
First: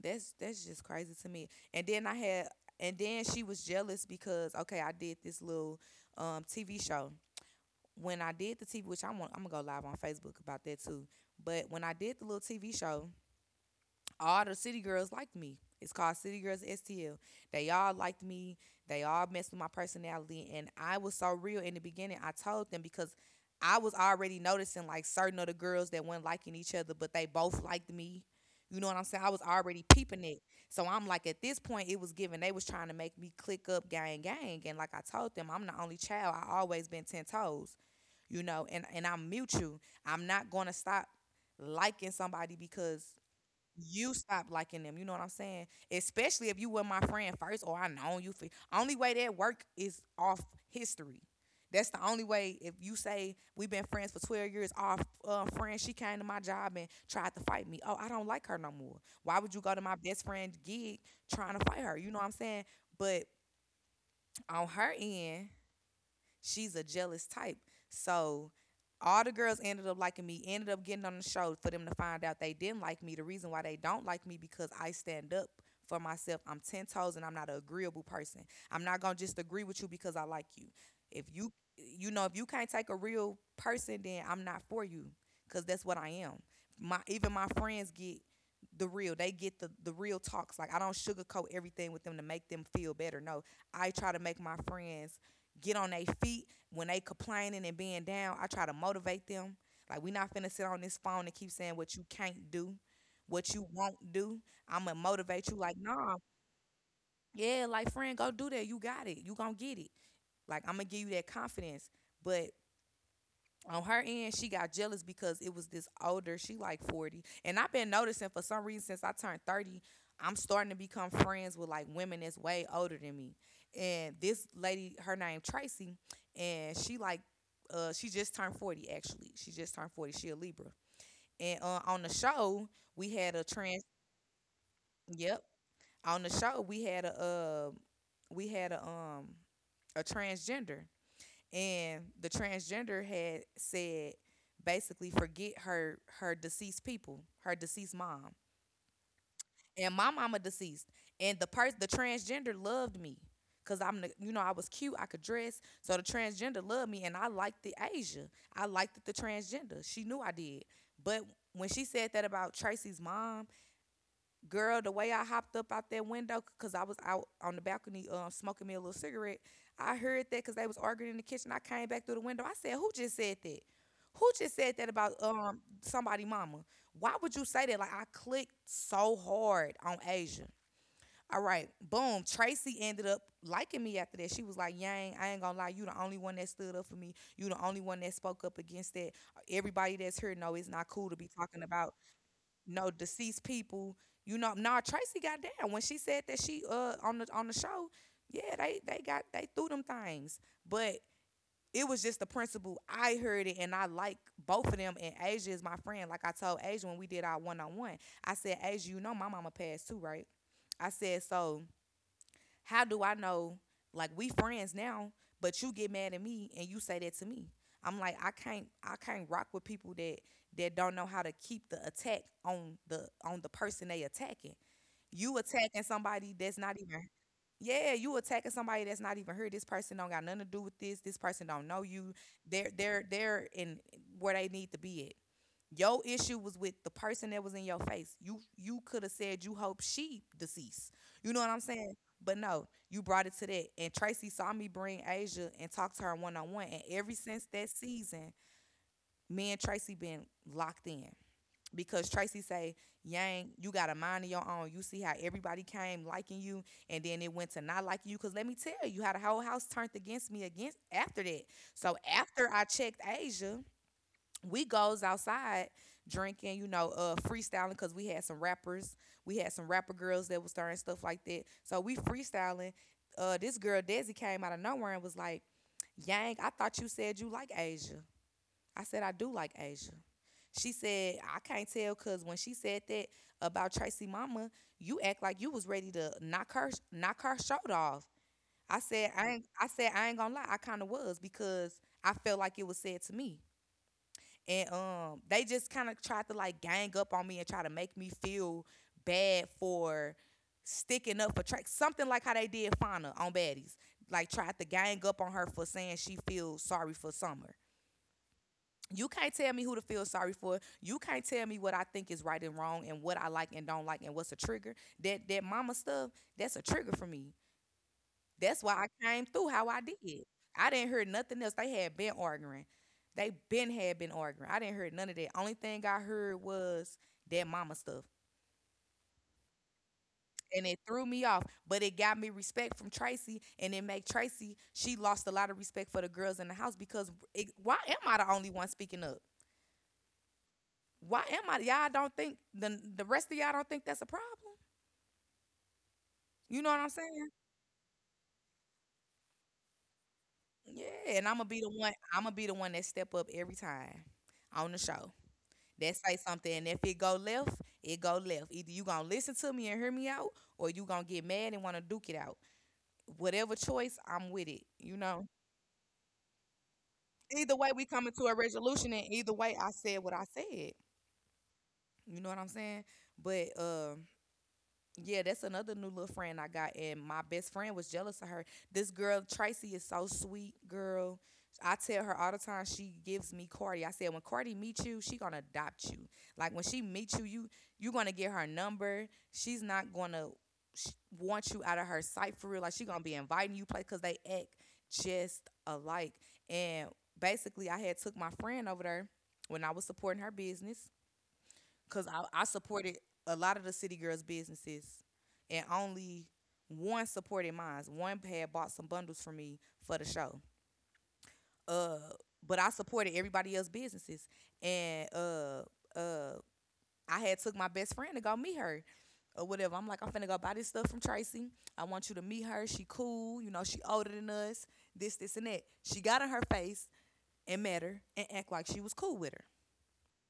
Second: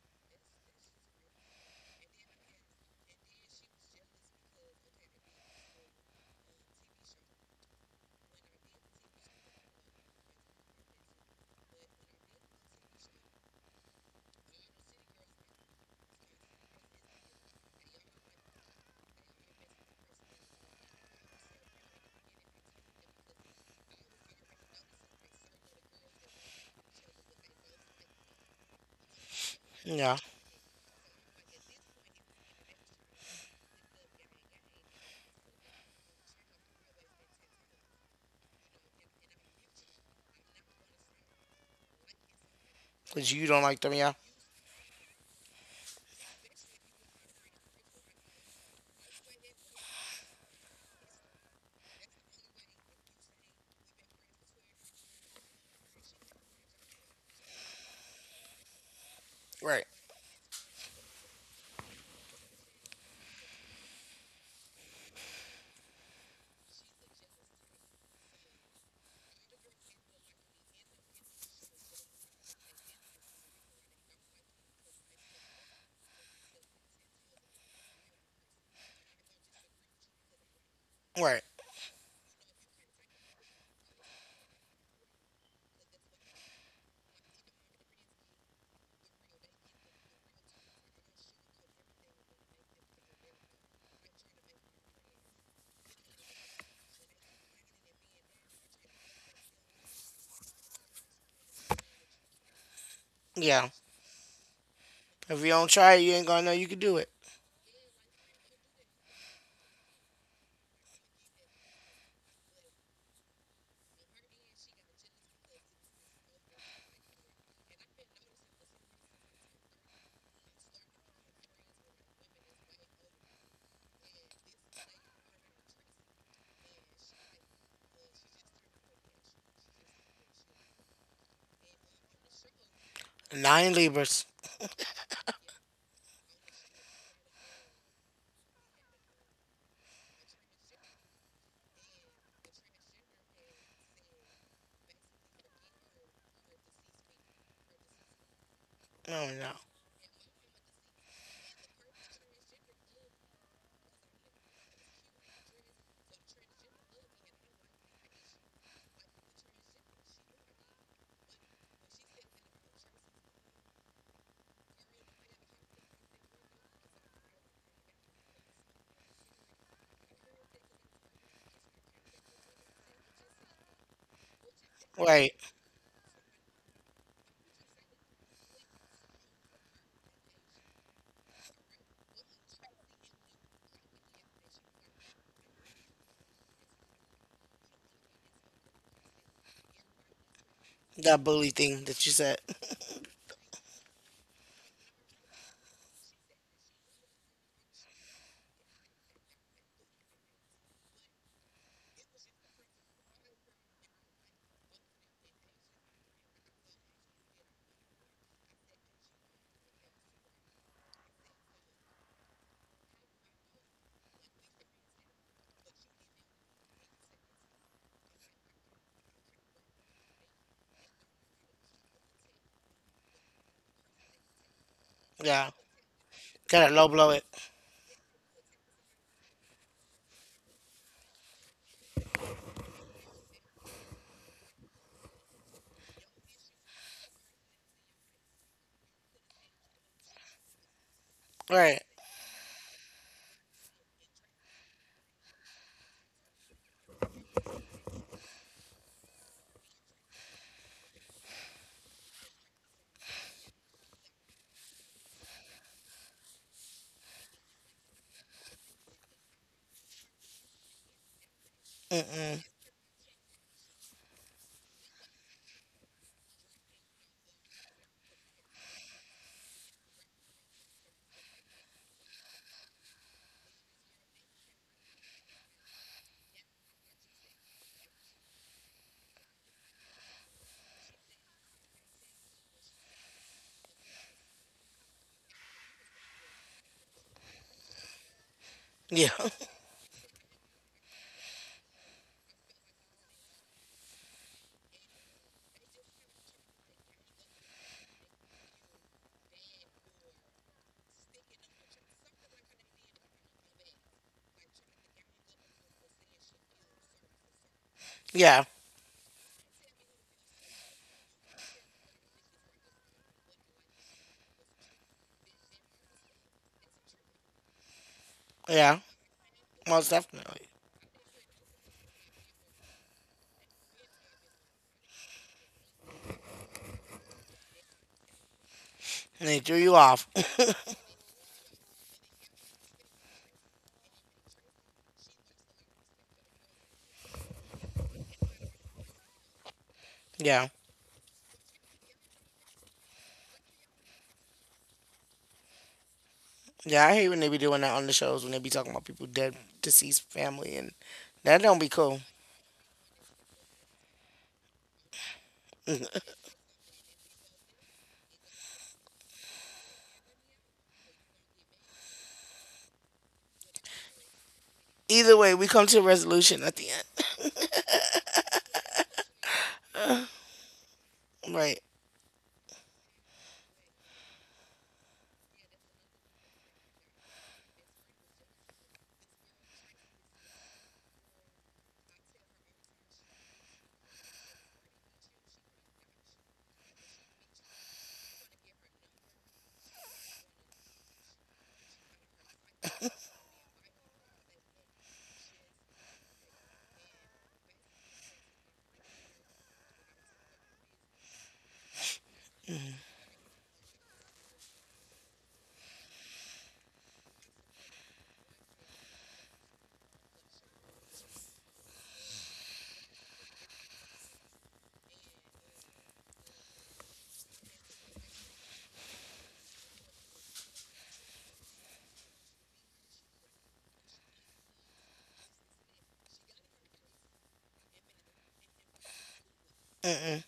S1: That's that's just crazy to me. And then I had and then she was jealous because okay, I did this little um T V show. When I did the T V, which I want, I'm gonna go live on Facebook about that too. But when I did the little T V show, all the city girls liked me. It's called City Girls S T L. They all liked me. They all messed with my personality. And I was so real in the beginning. I told them because I was already noticing like certain of the girls that weren't liking each other, but they both liked me. You know what I'm saying? I was already
S2: Yeah.
S1: peeping it. So I'm like, at this point, it was given. They was trying to make me click up gang gang. And like I told them, I'm the only child. I always been ten toes, you know, and, and I'm mutual. I'm not going to stop liking somebody because
S2: Because you don't like them, yeah.
S1: you stop liking them. You know what I'm saying? Especially if you were my friend first or I know you for only way that work is off history. That's the only way if you say we've been friends for twelve years, our uh, friend, she came to my job and tried to fight me. Oh, I don't like her no more. Why would you go to
S2: Right.
S1: my best friend gig trying to fight her? You know what I'm saying? But on her end, she's a jealous type. So all the girls ended up liking me, ended up getting on the show for them to find out they didn't like me. The reason why they don't like me because I stand up for myself. I'm ten toes and I'm not an agreeable person. I'm not going to just agree with you. Because I like you. If
S2: Right.
S1: you you know if you can't take a real person, then I'm not for you, cuz that's what I am. My even my friends get the real. They get the the real talks. Like, I don't sugarcoat everything with them to make them feel better. No, I try to make my friends get on their feet when they complaining and being down. I try to motivate them. Like, we not finna sit on this phone and keep saying what you can't do, what you
S2: Yeah.
S1: won't do. I'ma
S2: If you
S1: motivate you
S2: don't
S1: like,
S2: try it, you
S1: nah,
S2: ain't gonna know you can do it.
S1: yeah, like, friend, go do that. You got it. You gonna get it. Like, I'm gonna give you that confidence. But on her end, she got jealous because it was this older, she like forty. And I've been noticing for some reason since I turned thirty, I'm starting to become friends with like women that's way older than me. And this lady, her name Tracy, and she like uh she just turned forty actually. She just turned forty. She a Libra. And uh, on the show, we had a
S2: Nine
S1: trans,
S2: Libras.
S1: yep. On the show, we had a uh we had a um a transgender, and the transgender had said basically forget her her deceased people, her deceased mom.
S2: No, no.
S1: And my mama deceased. And the person the transgender loved me. Cause I'm the, you know, I was cute, I could dress. So the transgender loved me and I liked the Asia. I liked the transgender. She knew I did. But when she said that about Tracy's mom, girl, the way I hopped up out that window, because I was out on the balcony um, smoking me a little cigarette, I heard that because they was arguing in the kitchen. I came back through the window. I said, "Who just said that? Who just said that about
S2: Right.
S1: um somebody mama? Why would you say that?" Like, I clicked so hard on Asia. All right, boom. Tracy ended up liking me after that. She was like, "Yang, I ain't gonna lie, you the only one that stood up for me. You the only one that spoke up against that. Everybody that's here know it's not cool to
S2: That
S1: be
S2: bully
S1: talking
S2: thing
S1: about
S2: that you said.
S1: no deceased people." You know, nah, Tracy got down when she said that, she uh on the on the show. Yeah, they they got, they threw them things, but it was just the principle. I heard it and I like both of them. And Asia is my friend. Like, I told Asia when we did our one on one, I said, "Asia, you know my mama passed too, right? I said so. How do I know? Like, we friends now, but you get mad at me and you say that to me." I'm like, "I can't, I can't rock with people that that don't know how to keep the attack on the on the person they attacking.
S2: (laughs)
S1: You
S2: Yeah.
S1: attacking somebody that's not
S2: Gotta low
S1: even,"
S2: blow it.
S1: yeah, you attacking somebody that's not even here. This person don't got nothing to do with this. This person don't know you. They're they're they're in where they need to be at. Your issue was with the person that was in your face. You you could have said you hope she deceased. You know what I'm
S2: Right.
S1: saying? But no, you brought it to that. And Tracy saw me bring Asia and talk to her one on one. And ever since that season, me and Tracy been locked in. Because Tracy say, "Yang, you got a mind of your own. You see how everybody came liking you and then it went to not liking you." Cause let me tell you how the whole house turned against me against after that. So
S2: Mm-mm.
S1: after I checked Asia, we goes outside drinking, you know, uh, freestyling, because we had some rappers, we had some rapper girls that was starting stuff like that. So we freestyling. Uh, this girl Desi came out of nowhere and was like, "Yang, I thought you said you like Asia." I said, "I do like Asia." She said, "I can't tell because when she said that about Tracy Mama, you act like you was ready to knock her knock her shirt off." I
S2: Yeah.
S1: said, "I ain't."
S2: (laughs)
S1: I said, "I ain't gonna lie. I kind of was because I felt like it was said to me." And um they just kind of tried to like gang up on me and try to make me feel bad for sticking up for Trey. Something like how they did Fauna on Baddies. Like, tried to gang up on her for saying she feels sorry for Summer.
S2: Yeah.
S1: You can't tell me who to feel sorry for. You can't tell me what I think is right and wrong and what I like and don't like and what's a trigger. That that mama stuff, that's a trigger for me. That's why
S2: Yeah.
S1: I came through how I
S2: Most
S1: did.
S2: definitely.
S1: I didn't hear nothing else. They had been arguing. They been had been arguing. I didn't hear none of that. Only thing I heard was that mama stuff.
S2: And they threw you off.
S1: And it threw me off. But it got me respect from Tracy. And it made Tracy, she lost a lot of respect for the girls in the house because it, why am I the only one speaking up?
S2: (laughs) Yeah.
S1: Why am I? Y'all don't think the the rest of y'all don't think that's a problem? You know what I'm
S2: Yeah, I hate when
S1: saying?
S2: they be doing that on the shows when they be talking about people dead, deceased family, and
S1: Yeah, and I'm gonna
S2: that
S1: be
S2: don't
S1: the
S2: be
S1: one.
S2: cool.
S1: I'm gonna be the one that step up every time on the show, that say something. If it go left, it go left. Either you gonna listen to me and hear me out, or you gonna get mad and want to duke it out. Whatever choice, I'm with it, you
S2: Either
S1: know.
S2: way, we come to a resolution at the end. (laughs)
S1: Either way, we coming to a resolution, and either way, I said what I said.
S2: Right.
S1: You know what I'm saying? But um yeah, that's another new little friend I got, and my best friend was jealous of her. This girl Tracy is so sweet, girl. I tell her all the time she gives me Cardi. I said when Cardi meets you, she gonna adopt you. Like, when she meets you, you you gonna get her number. She's not gonna sh- want you out of her sight for real. Like, she gonna be inviting you place because they act just alike. And basically, I had took my friend over there when I was supporting her business. Because I, I supported a lot of the city girls' businesses, and only one supported mine. One had bought some bundles for me for the show. Uh, but I supported everybody else's businesses, and uh, uh, I had took my best friend to go meet her. Or whatever. I'm like, I'm finna go buy this stuff from Tracy. I want you to meet her. She cool. You know, she older than us. This, this, and that. She got in her face and met her and act like she was cool with her.
S2: Mm-mm.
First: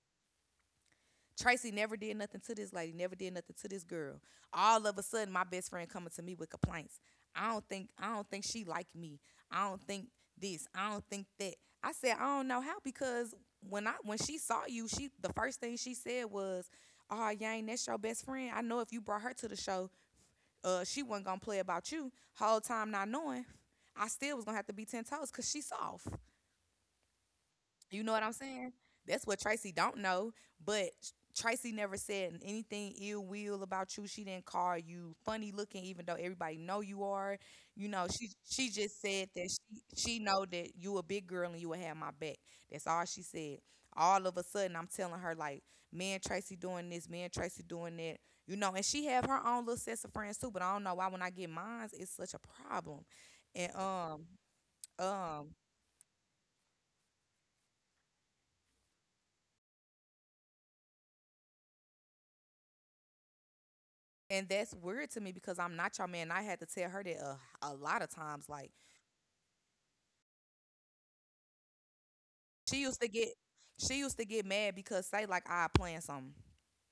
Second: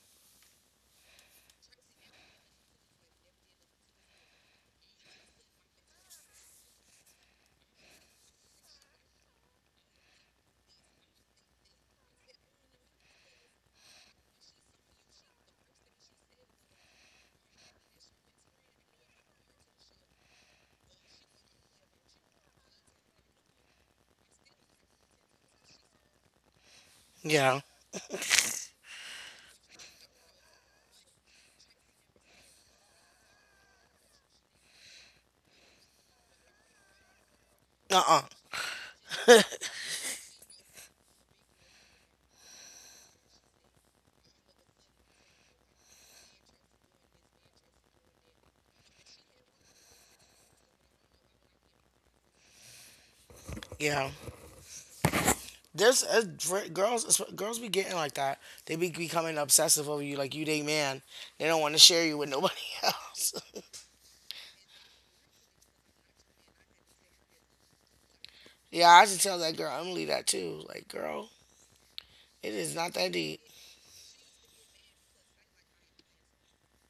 S1: Tracy never did nothing to this lady, never did nothing to this girl. All of a sudden, my best friend coming to me with complaints. I don't think I don't think she liked me. I don't think this. I don't think that. I said, "I don't know how, because when I when she saw you, she the first thing she said was, 'Oh, Yang, that's your best friend. I know if you brought her to the show, uh, she wasn't gonna play about you.'" Whole time not knowing, I still was gonna have to be ten toes because she soft.
S2: Yeah.
S1: You know what I'm saying? That's what Tracy don't know. But Tracy never said anything ill will about you. She didn't call you funny looking, even though everybody know you are. You know,
S2: Uh-uh.
S1: she she just said that she she know that you a big girl and you will have my back. That's all she said. All of a sudden, I'm telling her like, me and Tracy doing this, me and Tracy doing that. You know, and she have her own little sets of friends too. But I don't know why when I get mine, it's such a problem. And
S2: Yeah.
S1: um um
S2: There's uh, for- girls. Girls be getting like that. They be becoming obsessive over you, like you they man. They don't want to share you with nobody (laughs) else. (laughs)
S1: and that's weird to me because I'm not your man. I had to tell her that a, a lot of times. Like,
S2: Yeah, I should tell that girl Emily that too. Like, girl, it is
S1: she
S2: not
S1: used to
S2: that
S1: get,
S2: deep.
S1: she used to get mad because say like I plan something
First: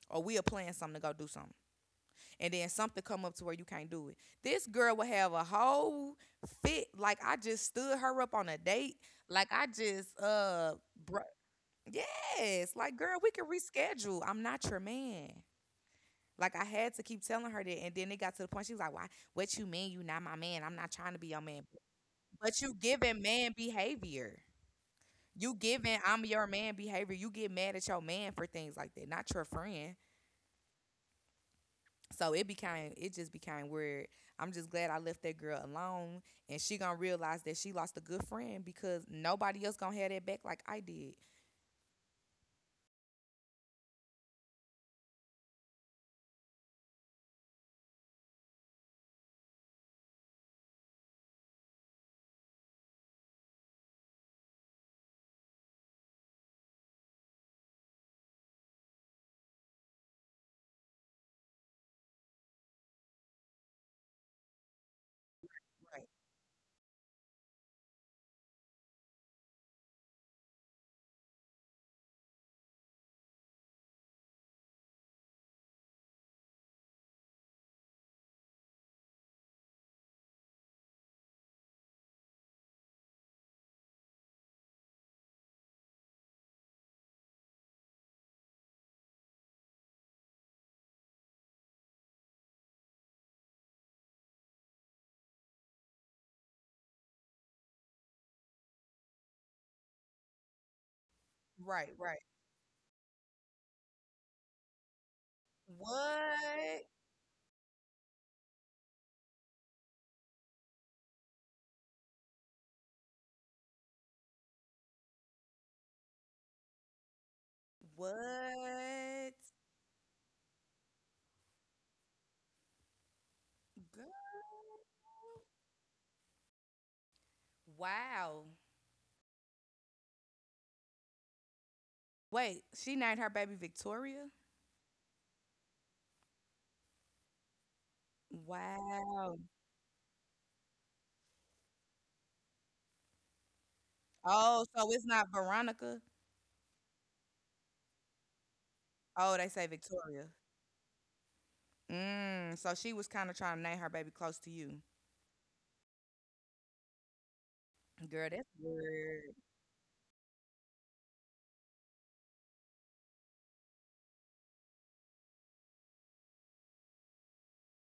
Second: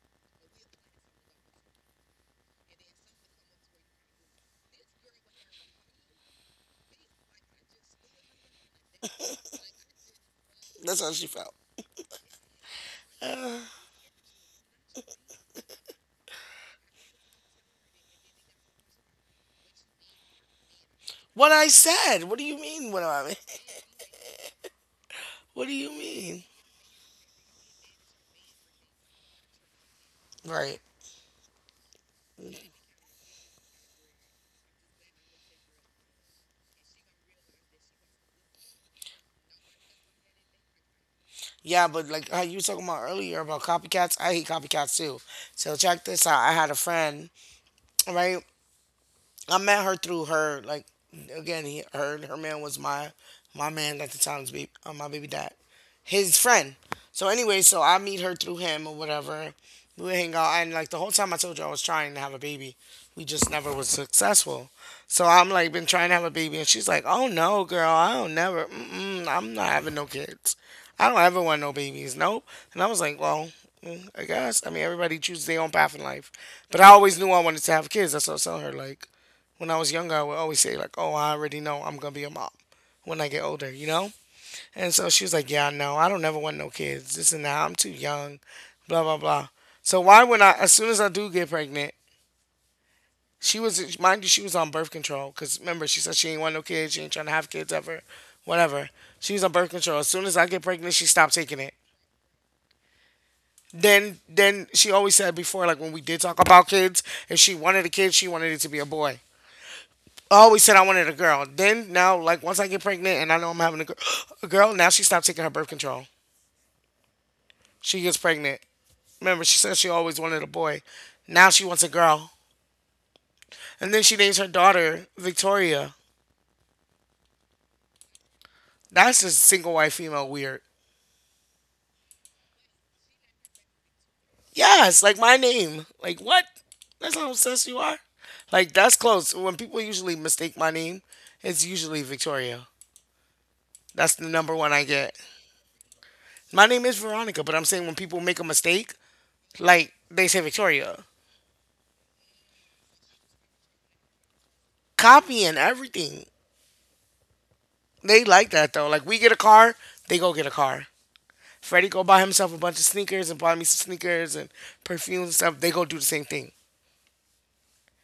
S1: or we are planning something to go do something, and then something come up to where you can't do it. This girl would have a whole fit. Like, I just stood her up on a date. Like, I just uh,
S2: That's how
S1: br-
S2: she felt.
S1: yes. Like, girl, we can
S2: Uh,
S1: reschedule. I'm not your man. Like, I had to keep telling her that, and then it got to the point she was like, "Why? What you mean? You not my man? I'm not trying to be your
S2: What
S1: man.
S2: I said. What do you
S1: But you
S2: mean? What do
S1: giving
S2: I mean?
S1: man
S2: (laughs)
S1: behavior. You
S2: What do you
S1: giving I'm
S2: mean?
S1: your man behavior. You get mad at your man for things like that, not your friend.
S2: Right.
S1: So it became it just became weird. I'm just glad I left that girl alone, and she gonna realize that she lost a good friend because nobody else gonna have that back like I did.
S2: Yeah, but like how you were talking about earlier about copycats, I hate copycats too. So check this out. I had a friend, right? I met her through her, like, again, he her her man was my my man at the time's be uh, my baby dad, his friend. So anyway, so I meet her through him or whatever. We would hang out, and like the whole time I told you I was trying to have a baby, we just never was successful. So I'm like, been trying to have a baby, and she's like, oh no girl, I don't never, mm-mm, I'm not having no kids. I don't ever want no babies. Nope. And I was like, well, mm, I guess. I mean, everybody chooses their own path in life. But I always knew I wanted to have kids. That's what I was telling her. Like, when I was younger, I would always say, like, oh, I already know I'm going to be a mom when I get older, you know? And so she was like, yeah, no, I don't ever want no kids. This and that. I'm too young, blah, blah, blah. So why would I, as soon as I do get pregnant, she was, mind you, she was on birth control. Because remember, she said she ain't want no kids. She ain't trying to have kids ever, whatever. She was on birth control. As soon as I get pregnant, she stopped taking it,
S1: Right, right.
S2: then then she always said before, like when we did talk about
S1: What?
S2: kids, if she wanted a kid she wanted it to be a boy. I always said I wanted a girl. Then now, like once I get pregnant and I know I'm having a, gir- (gasps) a girl, now she stopped taking her birth control. She gets pregnant.
S1: What?
S2: Remember, she said she always wanted a boy. Now she wants a girl. And then she names her
S1: Girl.
S2: daughter Victoria.
S1: Wow.
S2: That's just single white female weird.
S1: Wait, she named her baby Victoria?
S2: Yes, like my name. Like what? That's how obsessed you are. Like that's close.
S1: Wow.
S2: When people usually mistake my name, it's usually Victoria. That's the number
S1: Oh,
S2: one I
S1: so it's
S2: get.
S1: not Veronica?
S2: My name is Veronica, but I'm saying when people make a mistake,
S1: Oh, they say
S2: like
S1: Victoria.
S2: they say Victoria.
S1: Mm, so she was kind of trying to name her baby close to you.
S2: Copying everything. They
S1: Girl, that's
S2: like that though. Like we get
S1: weird.
S2: a car, they go get a car. Freddie go buy himself a bunch of sneakers and buy me some sneakers and perfumes and stuff. They go do the same thing.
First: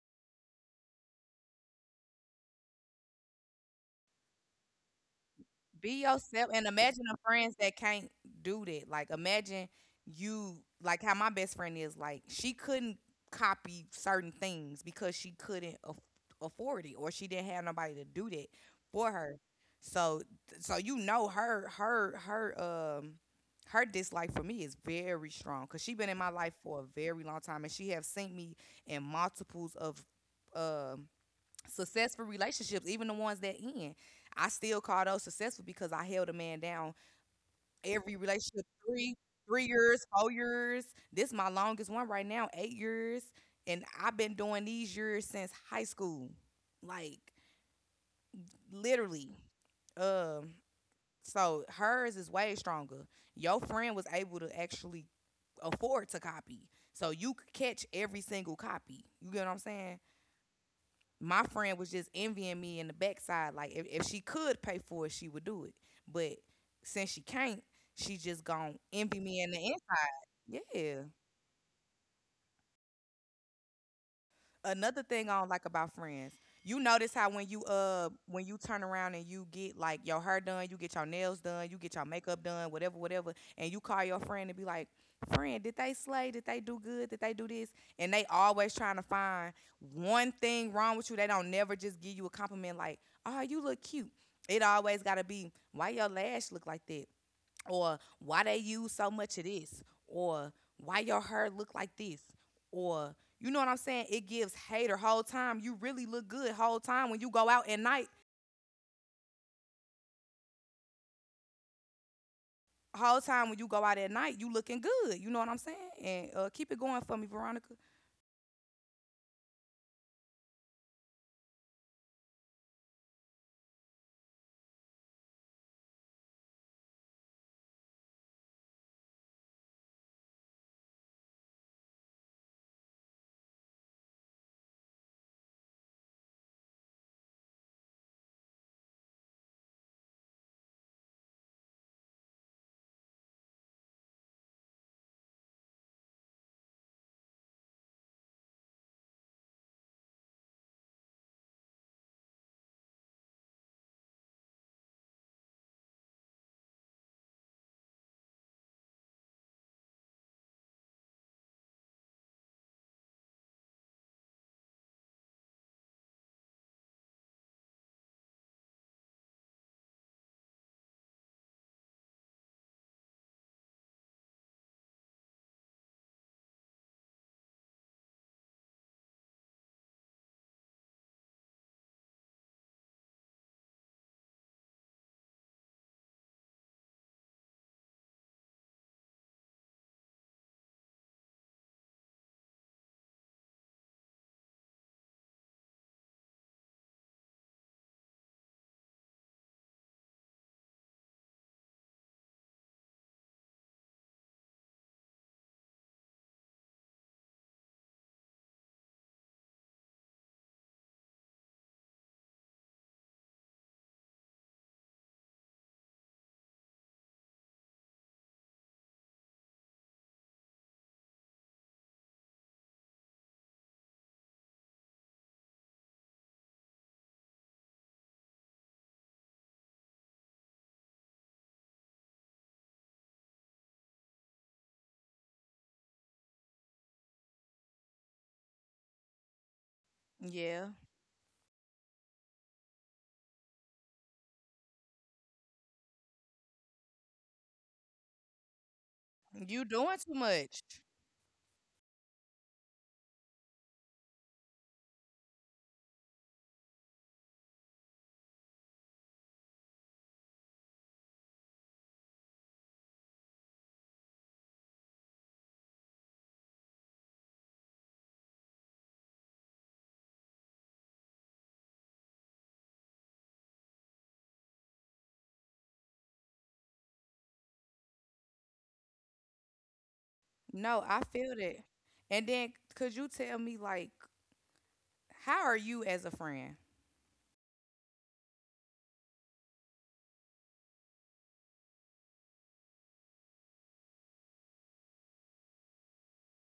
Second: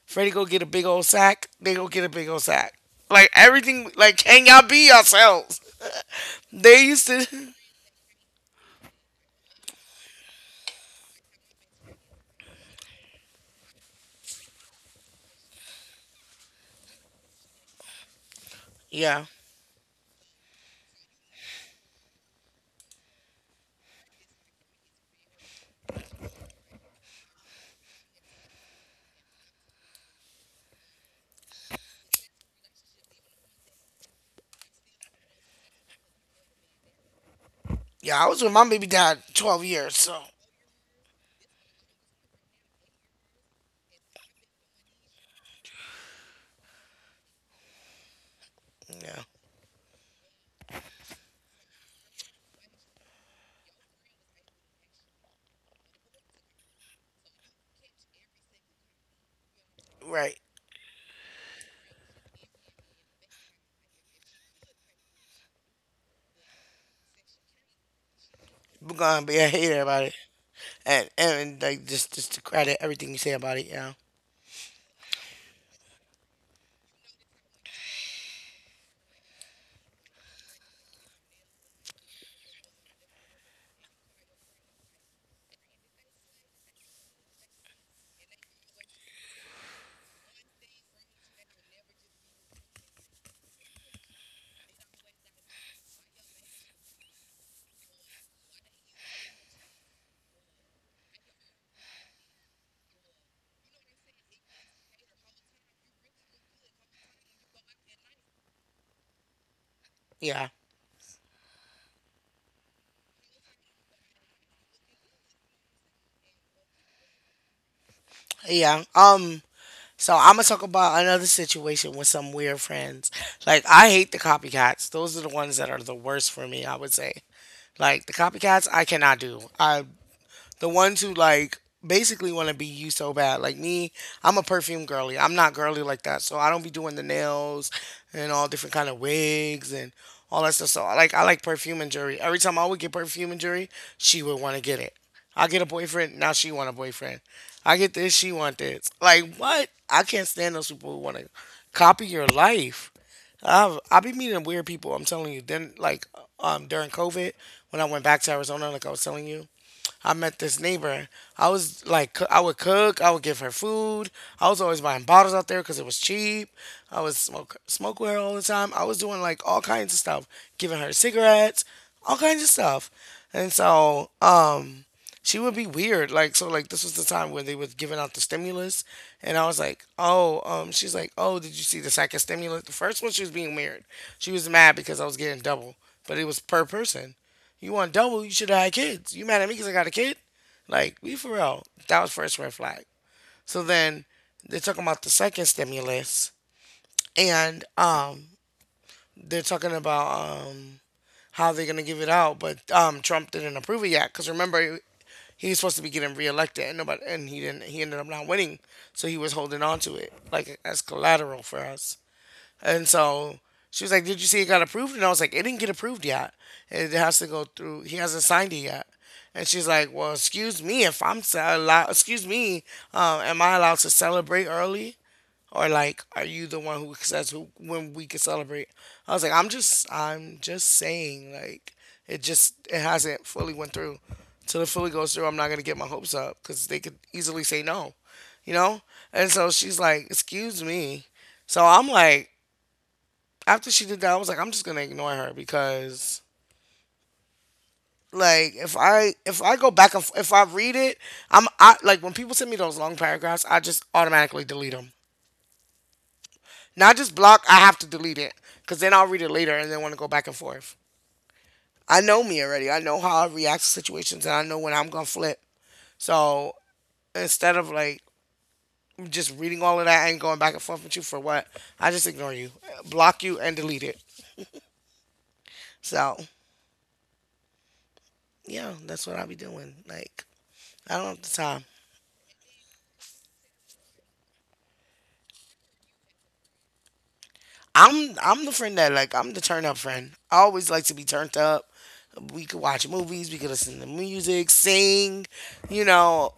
S2: Freddie go get a big old sack. They go get a big old sack. Like everything. Like can y'all be yourselves?
S1: Be yourself and
S2: They
S1: imagine
S2: used
S1: the
S2: to.
S1: friends
S2: (laughs)
S1: that can't do that. Like imagine you, like how my best friend is. Like she couldn't copy certain things because she couldn't aff afford it, or she didn't have nobody to do that for
S2: Yeah,
S1: her. So so you know her her her um her dislike for me is very strong because she been in my life for a very long time, and she have seen me in multiples of um successful relationships, even the ones that end. I still call those successful because I held a man down every
S2: yeah. I was with
S1: relationship.
S2: my baby
S1: three
S2: dad
S1: three
S2: twelve years.
S1: years,
S2: So
S1: four years. This my longest one right now, eight years, and I've been doing these years since high school, like
S2: yeah,
S1: literally. Um, so hers is way stronger. Your friend was able to actually afford to copy, so you could catch every single copy. You get what I'm saying?
S2: right.
S1: My friend was just envying me in the backside. Like if, if she could pay for it, she would do it. But since she can't, she just gonna
S2: We're
S1: envy
S2: gonna
S1: me
S2: be
S1: in
S2: a
S1: the
S2: hater about it.
S1: inside. Yeah.
S2: And and like just just to credit everything you say about it. Yeah,
S1: Another thing I don't like about friends, you notice how when you uh when you turn around and you get like your hair done, you get your nails done, you get your makeup done, whatever, whatever, and you call your friend and be like, friend, did they slay? Did they do good? Did they do this? And they always trying to find one thing wrong with you. They don't never just give you a compliment like, oh, you look cute. It always gotta be, why your lash look like that? Or why they use so much of this, or why your hair look like this, or you know what I'm saying? It gives hater whole time. You really look good whole time when you go out at night.
S2: yeah,
S1: Whole time when you go out at night, you looking good. You know what I'm saying? And uh, keep it going for me, Veronica.
S2: yeah. Um. So I'm gonna talk about another situation with some weird friends. Like I hate the copycats. Those are the ones that are the worst for me, I would say. Like the copycats I cannot do. I The ones who like basically want to be you so bad. Like me, I'm a perfume girly. I'm not girly like that, so I don't be doing the nails and all different kind of wigs and all that stuff. So I like I like perfume and jewelry. Every time I would get perfume and jewelry, she would want to get it. I get a boyfriend, now she want a boyfriend. I get this, she want this. Like what? I can't stand those people who want to copy your life. I've I be meeting weird people. I'm telling you. Then like um during COVID, when I went back to Arizona, like I was telling you, I met this neighbor. I was like, coo- I would cook, I would give her food. I was always buying bottles out there because it was cheap. I was smoke smoke with her all the time. I was doing like all kinds of stuff, giving her cigarettes, all kinds of stuff. And so, um, she would be weird. Like so, like this was the time where they was giving out the stimulus, and I was like, oh, um, she's like, oh, did you see the second stimulus? The first one, she was being weird. She was mad because I was getting double, but it was per person. You want double? You should have had kids. You mad at me because I got a kid? Like, we for real. That was first red flag. So then they're talking about the second stimulus, and um, they're talking about um how they're gonna give it out, but um Trump didn't approve it yet. Cause remember, he was supposed to be getting reelected, and nobody, and he didn't. He ended up not winning, so he was holding on to it like as collateral for us. And so she was like, "Did you see it got approved?" And I was like, "It didn't get approved yet. It has to go through, he hasn't signed it yet." And she's like, "Well, excuse me if I'm allowed, excuse me, um, am I allowed to celebrate early? Or like, are you the one who says who, when we can celebrate?" I was like, "I'm just, I'm just saying, like, it just, it hasn't fully went through. Till it fully goes through, I'm not gonna get my hopes up because they could easily say no, you know." And so she's like, "Excuse
S1: Yeah,
S2: me." So I'm like, after she did that, I was like, I'm just gonna ignore her because like if I if I
S1: you
S2: go
S1: doing
S2: back and
S1: too
S2: f- if I
S1: much.
S2: read it, I'm I like when people send me those long paragraphs, I just automatically delete them. Not just block, I have to delete it because then I'll read it later and then want to go back and forth. I know me already. I know how I react to situations and I know when I'm gonna flip. So instead of like just reading all of that and going back and forth with you for what, I just ignore you, block you, and delete it. So yeah, that's what I be doing. Like
S1: No, I
S2: I don't have
S1: feel
S2: the
S1: that.
S2: time.
S1: And then could you tell me, like, how are you as a friend?
S2: I'm I'm the friend that like I'm the turn up friend. I always like to be turned up. We could watch movies, we could listen to music, sing, you know,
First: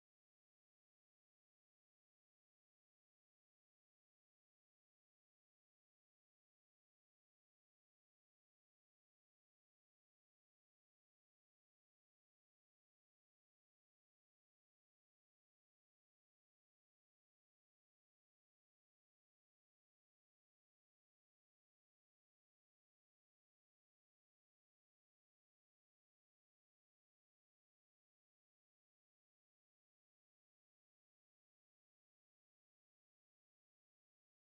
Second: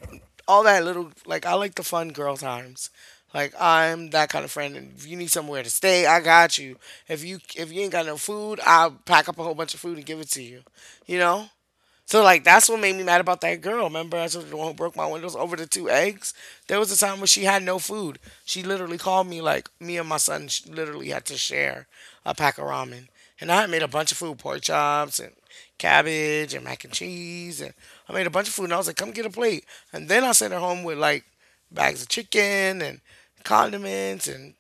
S2: all that little like I like the fun girl times. Like I'm that kind of friend and if you need somewhere to stay, I got you. If you if you ain't got no food, I'll pack up a whole bunch of food and give it to you. You know? So like that's what made me mad about that girl. Remember, I told you the one who broke my windows over the two eggs. There was a time when she had no food. She literally called me like me and my son sh- literally had to share a pack of ramen, and I had made a bunch of food, pork chops and cabbage and mac and cheese, and I made a bunch of food. And I was like, "Come get a plate." And then I sent her home with like bags of chicken and condiments and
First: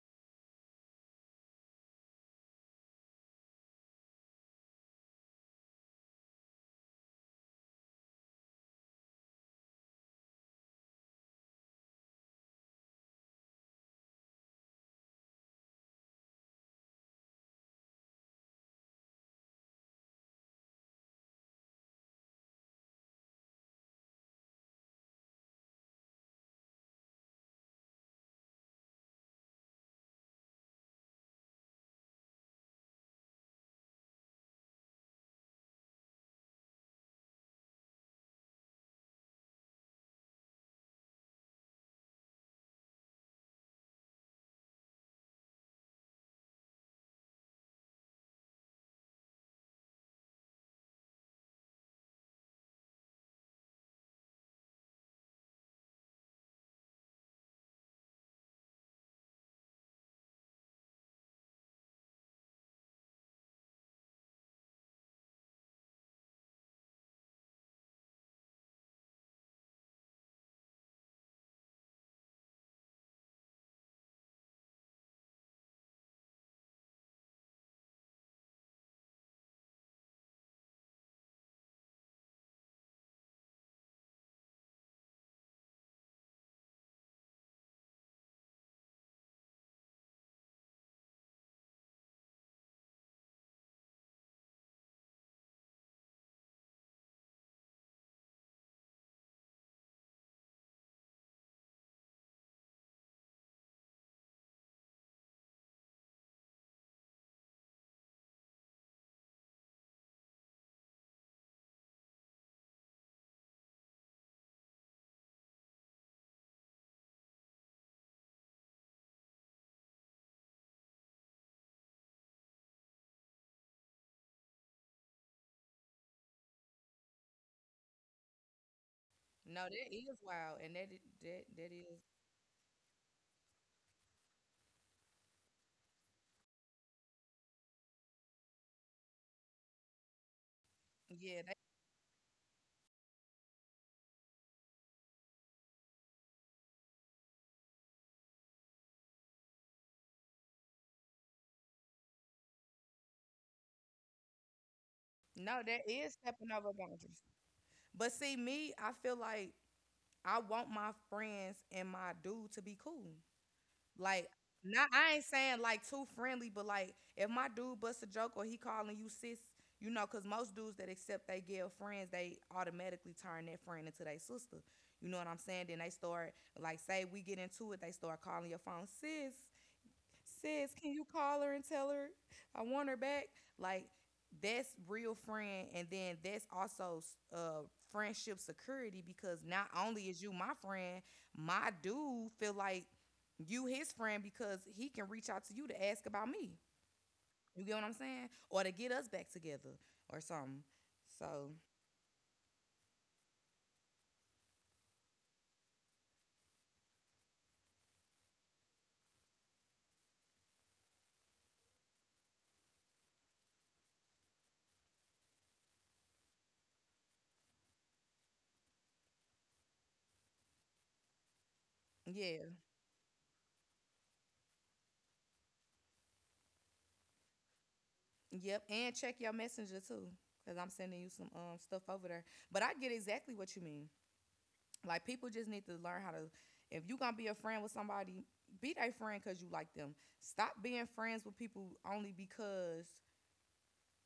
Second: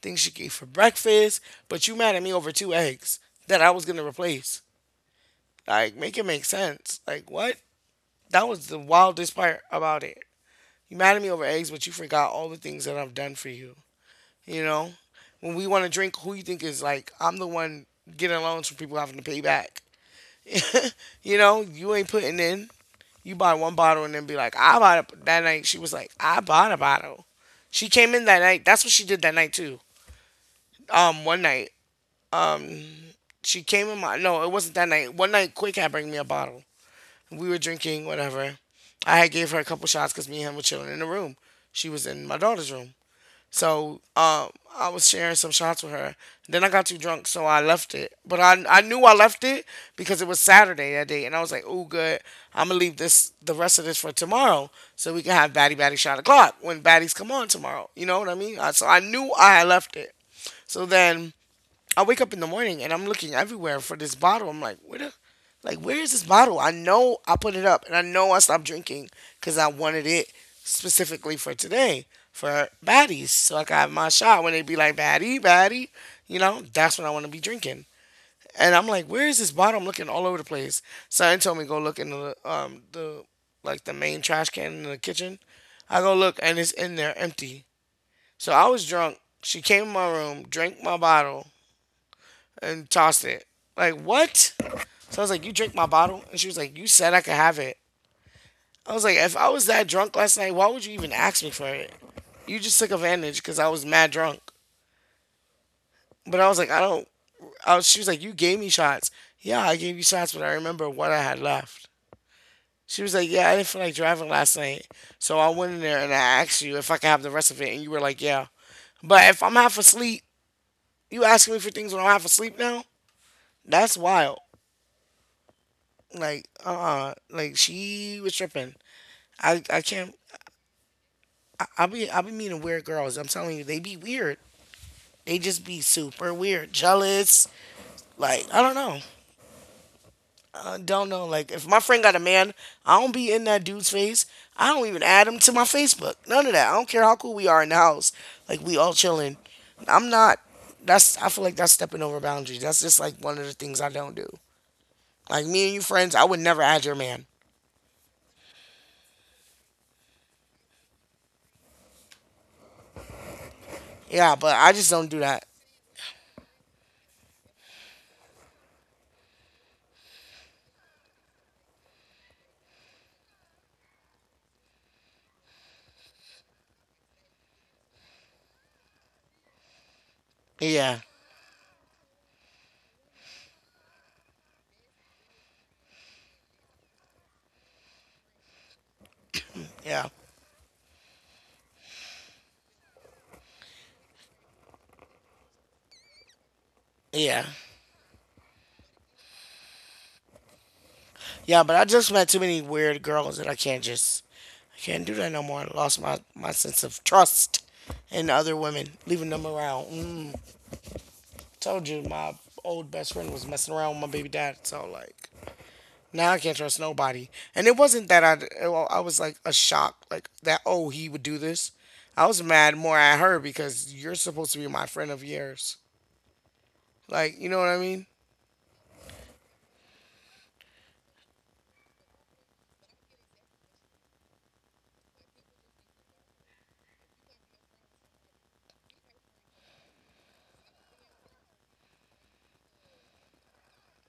S2: things she could eat for breakfast. But you mad at me over two eggs that I was gonna replace. Like, make it make sense. Like, what? That was the wildest part about it. You mad at me over eggs, but you forgot all the things that I've done for you. You know, when we want to drink, who you think is like? I'm the one getting loans from people having to pay back. (laughs) You know, you ain't putting in. You buy one bottle and then be like, I bought it that night. She was like, I bought a bottle. She came in that night. That's what she did that night too. Um, one night, um, she came in my no, it wasn't that night. One night, Quick had bring me a bottle. We were drinking, whatever. I had gave her a couple shots because me and him were chilling in the room. She was in my daughter's room. So um, I was sharing some shots with her. Then I got too drunk, so I left it. But I, I knew I left it because it was Saturday that day. And I was like, oh, good. I'm going to leave this the rest of this for tomorrow so we can have Batty Batty shot o'clock when Batties come on tomorrow. You know what I mean? I, so I knew I had left it. So then I wake up in the morning and I'm looking everywhere for this bottle. I'm like, where the, like, where is this bottle? I know I put it up and I know I stopped drinking because I wanted it specifically for today for baddies. So I got my shot when they be like, baddie, baddie, you know, that's when I want to be drinking. And I'm like, where is this bottle? I'm looking all over the place. Son told me go look in the, um, the, like the main trash can in the kitchen. I go look and it's in there empty. So I was drunk. She came in my room, drank my bottle, and tossed it. Like, what? So I was like, "You drink my bottle?" And she was like, "You said I could have it." I was like, "If I was that drunk last night, why would you even ask me for it? You just took advantage because I was mad drunk." But I was like, I don't. I was, she was like, "You gave me shots." Yeah, I gave you shots, but I remember what I had left. She was like, "Yeah, I didn't feel like driving last night. So I went in there and I asked you if I could have the rest of it. And you were like, yeah." But if I'm half asleep, you asking me for things when I'm half asleep now? That's wild. Like, uh, like she was tripping. I,
S1: No,
S2: I
S1: that
S2: can't.
S1: is wild, and that i- that that
S2: I
S1: is.
S2: be, I be meeting weird girls. I'm telling you, they be weird. They just be super weird, jealous. Like, I don't know. I don't know.
S1: Yeah.
S2: Like,
S1: That,
S2: if my friend got a man, I don't be in that dude's face. I don't even add him to my Facebook. None of that. I don't care how cool we are in the house. Like, we all chilling. I'm not. That's. I feel like that's stepping over boundaries. That's just like one of the things I don't do. Like
S1: no,
S2: me and you
S1: that is
S2: friends, I would
S1: stepping
S2: never
S1: over
S2: add your
S1: boundaries.
S2: man.
S1: But see, me, I feel like I want my friends and my dude to be cool. Like,
S2: Yeah, but I
S1: not,
S2: just don't
S1: I
S2: do
S1: ain't
S2: that.
S1: saying like too friendly, but like if my dude busts a joke or he calling you sis, you know, cause most dudes that accept they girl friends, they automatically turn that friend into their sister. You know what I'm saying? Then they start, like, say we get into it, they start calling your phone sis, sis, can
S2: Yeah,
S1: you call her and tell her I want her back? Like that's real friend, and then that's also uh friendship security because not only
S2: yeah.
S1: is you my friend, my dude feel like you his friend because he can reach out to you to ask about me.
S2: Yeah.
S1: You get what I'm saying? Or to get us back together or something. So
S2: Yeah, but I just met too many weird girls that I can't just I can't do that no more. I lost my, my sense of trust in other women, leaving them around. Mm, told you my old best friend was messing around with my baby dad, so like now I can't trust nobody. And it wasn't that I well, I was like a shock like that oh he would do this. I was
S1: yeah,
S2: mad more at her because you're supposed to be my friend of years. Like, you know what I mean?
S1: yep. And check your messenger too, cause I'm sending you some um stuff over there. But I get exactly what you mean. Like people just need to learn how to. If you gonna be a friend with somebody, be their friend because you like them. Stop being friends with people only because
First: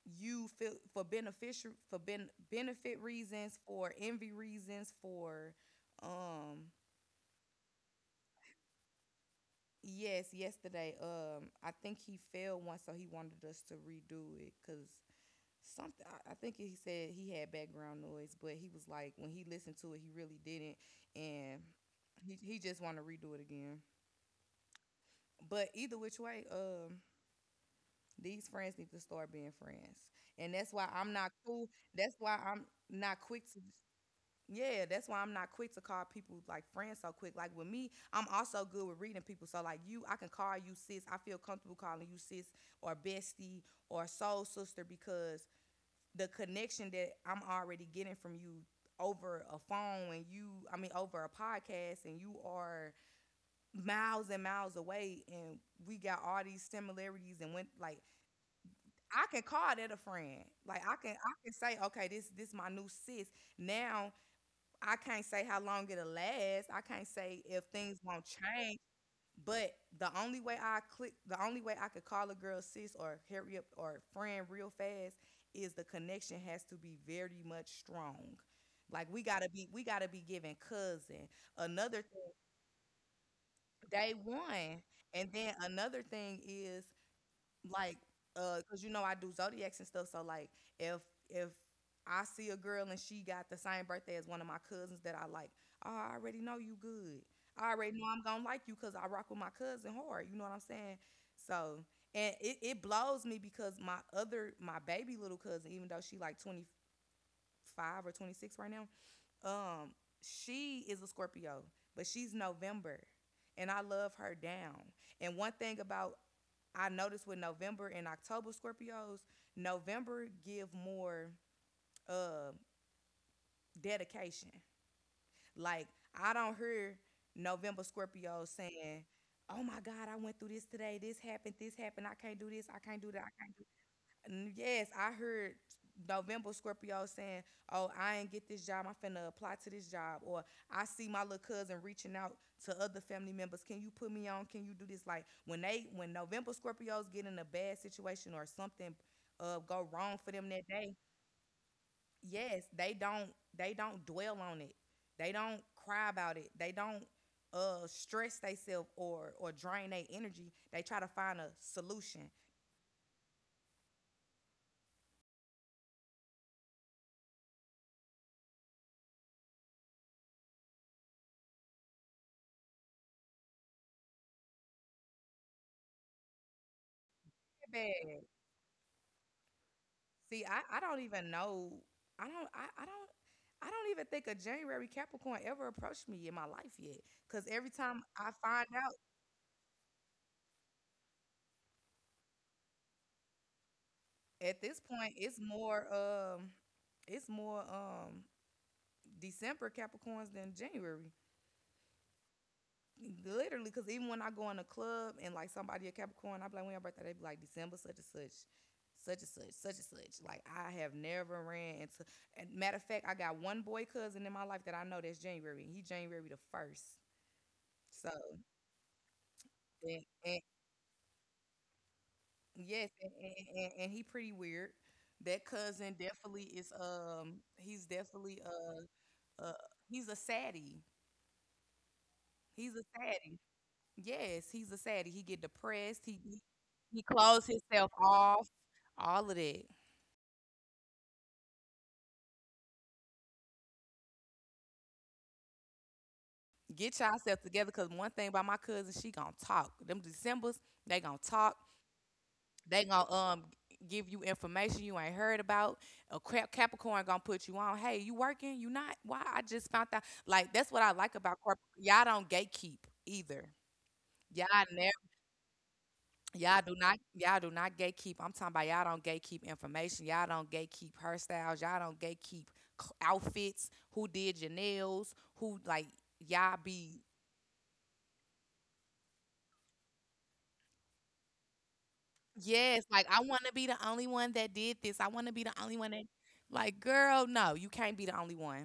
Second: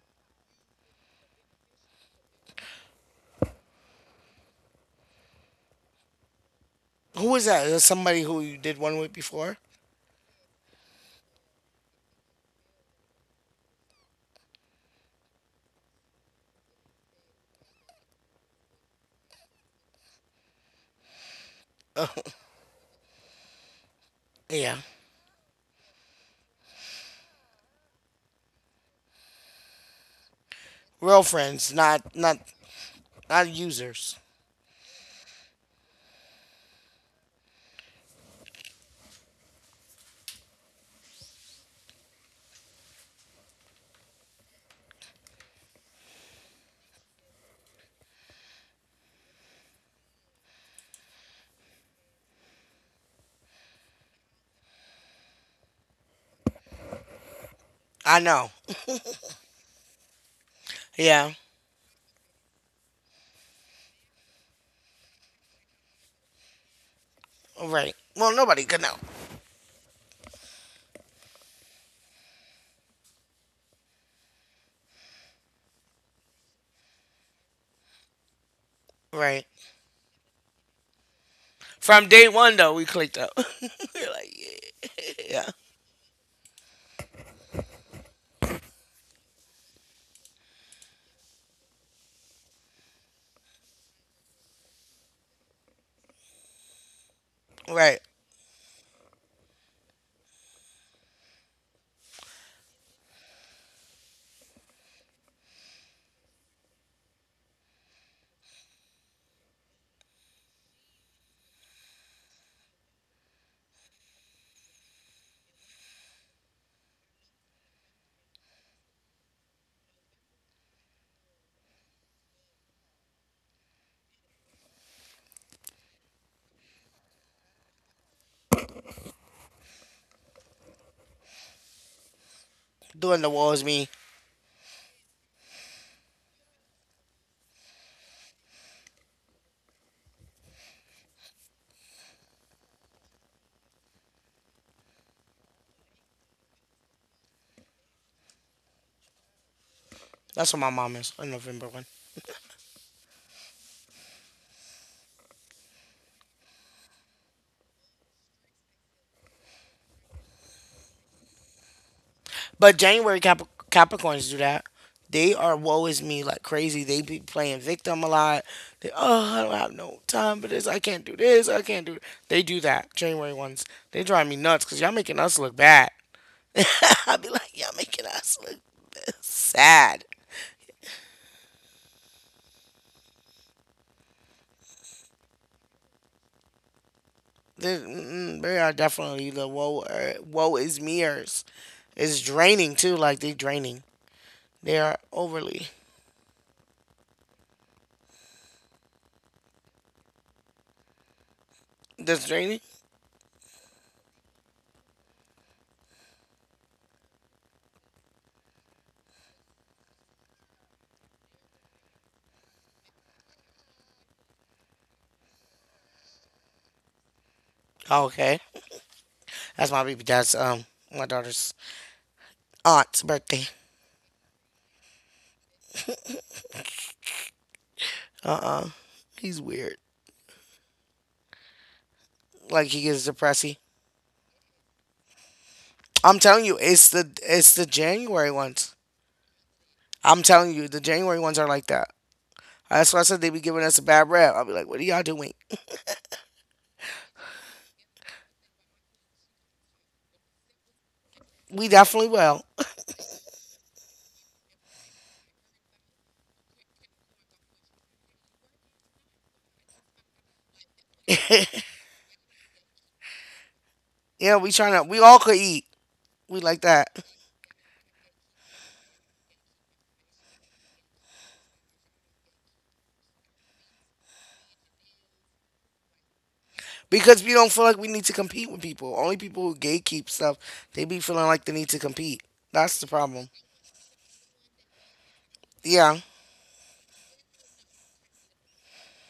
S1: you feel for beneficial for ben, benefit reasons, for envy reasons, for um.
S2: Who is that? Is that somebody who you did one with before?
S1: Yes, yesterday um I think he failed once, so he wanted us to redo it because something. I, I think he said he had background noise, but he was like when he listened to it, he really didn't, and he he just wanted to redo it again.
S2: (laughs) Yeah.
S1: But either which way, um, these friends need to start being friends, and that's why I'm
S2: Real
S1: not cool.
S2: friends, not
S1: That's
S2: not
S1: why I'm not quick
S2: not
S1: to.
S2: users.
S1: Yeah. That's why I'm not quick to call people like friends so quick. Like with me, I'm also good with reading people. So like you, I can call you sis. I feel comfortable calling you sis or bestie or soul sister because the connection that I'm already getting from you over a phone and you, I mean over a podcast, and you are miles and miles away, and we got all these similarities and went like,
S2: I know.
S1: I can call that a friend. Like I can
S2: Yeah.
S1: I can say, okay, this this my new sis. Now I can't say how long it'll last. I can't say if
S2: Right.
S1: things won't
S2: Well, nobody
S1: change.
S2: could know.
S1: But the only way I click the only way I could call a girl sis or hurry up or friend real fast is the connection has to be very much strong. Like we
S2: Right.
S1: gotta be we gotta be giving cousin. Another.
S2: From day one though, we clicked up. (laughs) We're
S1: Day
S2: like,
S1: one. And
S2: yeah. Yeah.
S1: then another thing is like, uh cuz you know I do zodiacs and stuff. So like, if if I see a girl and she got the same birthday as one of my cousins that I like, oh, I already know you good. I
S2: Right.
S1: already know I'm going to like you cuz I rock with my cousin hard, you know what I'm saying? So, and it, it blows me because my other my baby little cousin, even though she like twenty-five or twenty-six right now, um, she is a Scorpio, but she's November, and I love her down. And one thing about, I noticed with November and October Scorpios, November give more uh, dedication. Like I don't hear November Scorpios saying, "Oh my God, I went through this today. This happened. This happened. I can't do this. I can't do
S2: Doing
S1: that.
S2: the
S1: I can't
S2: walls
S1: do."
S2: me.
S1: N- Yes, I heard November Scorpio saying, "Oh, I ain't get this job. I'm finna apply to this job." Or I see my little cousin reaching out to other family members. Can you put me on? Can you do this? Like when they, when November Scorpios get in a bad situation or something uh, go wrong for them
S2: That's what
S1: that
S2: my
S1: day,
S2: mom is. A November one.
S1: yes, they don't, they don't dwell on it. They don't cry about it. They don't uh stress themselves or or drain their energy. They try to find a solution.
S2: But January Cap- Capricorns do that. They are woe is me like crazy. They be playing victim a lot. They oh I don't have no time for this. I can't do this. I can't do. it. They do that. January ones. They drive me nuts because y'all making us look bad. (laughs) I'll be like, y'all making us look sad.
S1: See, I, I don't even know. I don't I, I don't I don't even think a January Capricorn ever approached me in my life yet. Cause every
S2: This-
S1: time I
S2: mm, They
S1: find
S2: are
S1: out,
S2: definitely the woe, uh, woe is meers. It's draining too. Like they draining.
S1: at
S2: They
S1: this
S2: are
S1: point it's
S2: overly.
S1: more um it's more um December Capricorns than January.
S2: That's draining.
S1: Literally, cause even when I go in a club and like somebody a Capricorn, I be like, when your birthday, they be like December such and such, such and such, such and such. Like I have never ran into, and matter of fact, I got one boy cousin in my life that I know that's January, and he January the first. So.
S2: Okay, that's my baby
S1: And,
S2: dad's
S1: and
S2: um my daughter's
S1: yes,
S2: aunt's
S1: and,
S2: birthday.
S1: and, and, and he pretty weird. That cousin definitely is, um, he's definitely
S2: He's
S1: uh uh
S2: weird.
S1: he's a saddie.
S2: Like
S1: He's
S2: he
S1: a
S2: gets
S1: saddie.
S2: depressy.
S1: Yes, he's a saddie. He get depressed. He
S2: I'm
S1: he,
S2: telling you, it's
S1: he
S2: the
S1: close
S2: it's the
S1: himself
S2: January
S1: off.
S2: ones.
S1: All of that.
S2: I'm telling you, the January ones are like that. That's why I said they be giving us a bad rap. I'll be like, what are y'all doing?
S1: Get yourself together because one thing about my cousin, she gonna talk. Them Decembers, they gonna talk.
S2: We definitely will.
S1: They gonna um give you information you ain't heard about. A crap Capricorn gonna put you on. Hey, you working? You not? Why? I just found out. Like that's what I like about corp. Y'all don't gatekeep either.
S2: Yeah,
S1: Y'all
S2: we trying to.
S1: never.
S2: We all could eat. We
S1: Y'all
S2: like
S1: do not.
S2: that
S1: Y'all do not gatekeep. I'm talking about y'all don't gatekeep information. Y'all don't gatekeep hairstyles. Y'all don't gatekeep cl- outfits. Who did your nails? Who like y'all be?
S2: because we don't feel like we need to compete with people. Only people who gatekeep stuff, they be feeling like they need to compete. That's
S1: Yes,
S2: the
S1: like I
S2: problem.
S1: want to be the only one that did this. I want to be the only one
S2: Yeah,
S1: that. Like, girl, no, you can't be the only one.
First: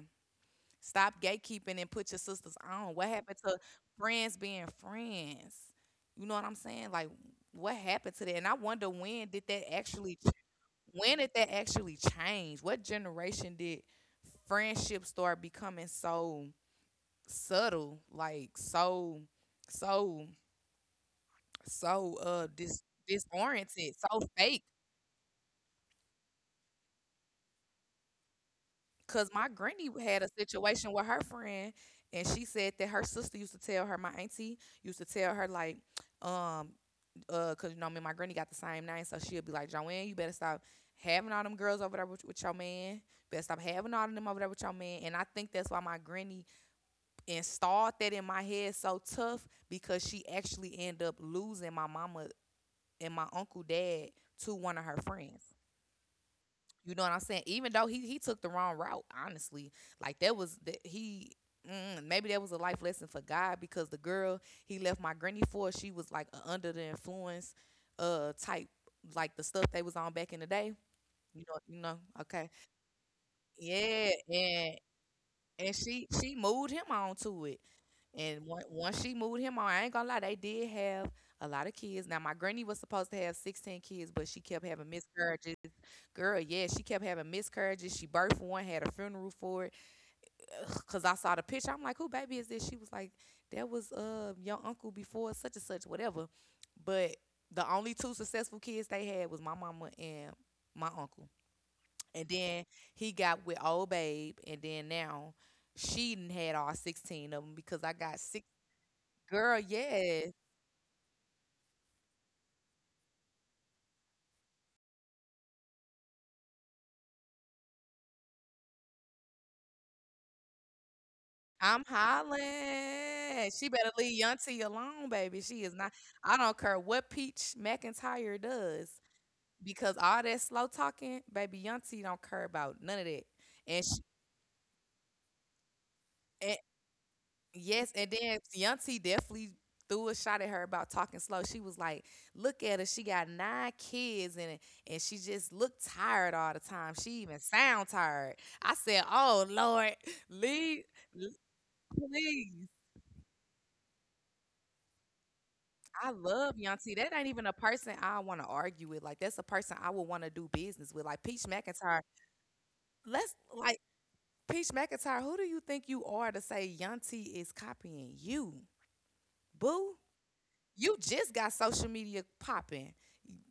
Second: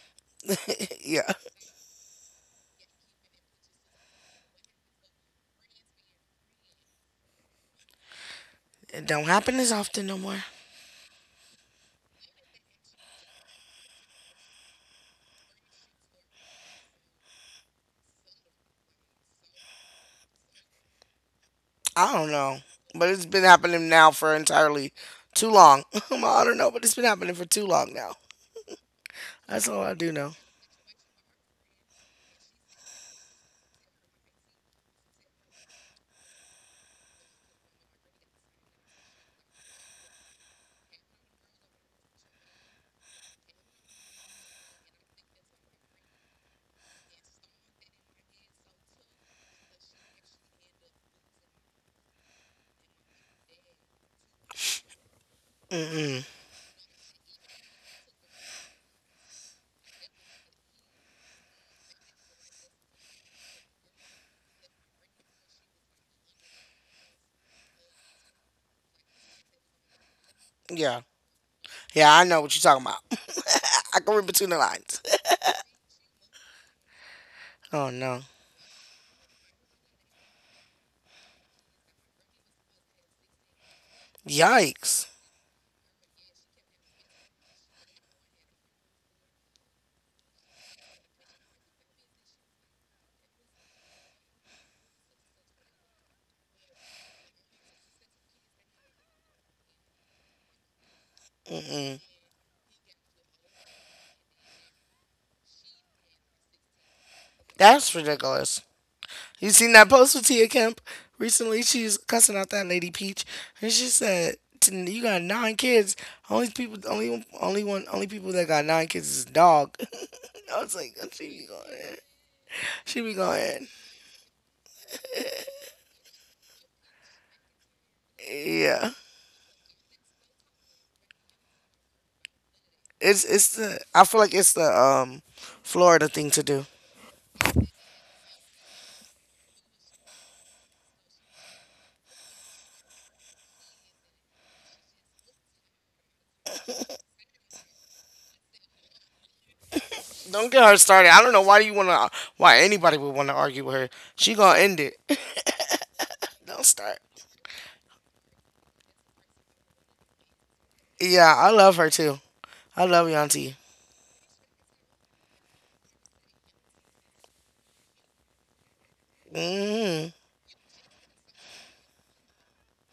S2: (laughs) yeah.
S1: Stop gatekeeping and put your sisters on. What happened to friends being friends? You know what I'm saying? Like, what
S2: It don't
S1: happened to that? And
S2: happen
S1: I
S2: as
S1: wonder,
S2: often no
S1: when
S2: more.
S1: did that actually ch- when did that actually change? What generation did friendship start becoming so subtle, like so, so,
S2: I don't know,
S1: so uh
S2: but
S1: dis
S2: it's been happening now
S1: disoriented,
S2: for
S1: so
S2: entirely
S1: fake?
S2: too long. (laughs) I don't know, but it's been happening for too long now.
S1: Cause my
S2: That's all I
S1: granny
S2: do
S1: had a
S2: know.
S1: situation with her friend, and she said that her sister used to tell her, my auntie used to tell her, like, um, uh, cause you know, me and my granny got the same name, so she'll be like, "Joanne, you better stop having all them girls over there with, with your man. Better stop having all of them over there with your man." And I think that's why my granny installed that in my head so tough, because she actually ended up losing my mama and my uncle dad to one of her friends.
S2: Mm-mm.
S1: You know what I'm saying? Even though he he took the wrong route, honestly, like that was the, he. Mm, maybe that was a life lesson for God, because the girl he left my granny for, she was like a under the influence, uh, type, like the stuff they was on back in the day. You
S2: Yeah,
S1: know, you know, okay,
S2: yeah, I know what you're talking about.
S1: yeah,
S2: (laughs) I can
S1: and
S2: read between the lines.
S1: and
S2: (laughs)
S1: she she moved him on to it,
S2: Oh
S1: and on-
S2: no.
S1: once she moved him on, I ain't gonna lie, they did have a lot of kids. Now my granny was supposed to have sixteen kids, but she kept having
S2: Yikes.
S1: miscarriages. Girl, yeah, she kept having miscarriages. She birthed one, had a funeral for it. Ugh, cause I saw the picture. I'm like, "Who baby is this?" She was like, "That was uh your uncle before such and such," whatever. But the only two successful kids they had was my mama and my uncle. And
S2: Mm-mm.
S1: then he got with old babe, and then now she done had all sixteen of them, because I got six.
S2: That's ridiculous.
S1: Girl,
S2: You
S1: yes.
S2: seen that post with Tia Kemp recently? She was cussing out that lady Peach, and she said, "T- You got nine kids. Only people, only one- only one, only people that got nine kids is dog." (laughs) I was like, "Oh,
S1: I'm
S2: she be going in.
S1: hollering.
S2: She
S1: She
S2: be
S1: better
S2: going
S1: leave
S2: in."
S1: Yunty alone, baby. She is not. I don't care what Peach McIntyre does,
S2: Yeah,
S1: because all that slow talking, baby, Yunty don't care about none of that.
S2: it's
S1: And she,
S2: it's the. I feel like it's the um
S1: and
S2: Florida thing to do.
S1: Yes, and then Yunty definitely threw a shot at her about talking slow. She was like, "Look at her. She got nine kids, and and she just looked tired all the time. She even sound tired." I said, "Oh Lord, leave,
S2: Don't get her started. I don't know why do you wanna
S1: please."
S2: Why anybody would wanna argue with her. She gonna end it.
S1: I love Yanti.
S2: (laughs)
S1: That
S2: Don't
S1: ain't even a
S2: start.
S1: person I want to argue with. Like that's a person I would want to do business with. Like Peach
S2: Yeah,
S1: McIntyre.
S2: I love her too.
S1: Let's
S2: I love
S1: like
S2: Yanti.
S1: Peach McIntyre. Who do you think you are to say Yanti is copying you, boo?
S2: Mm-hmm.
S1: You just got social media popping.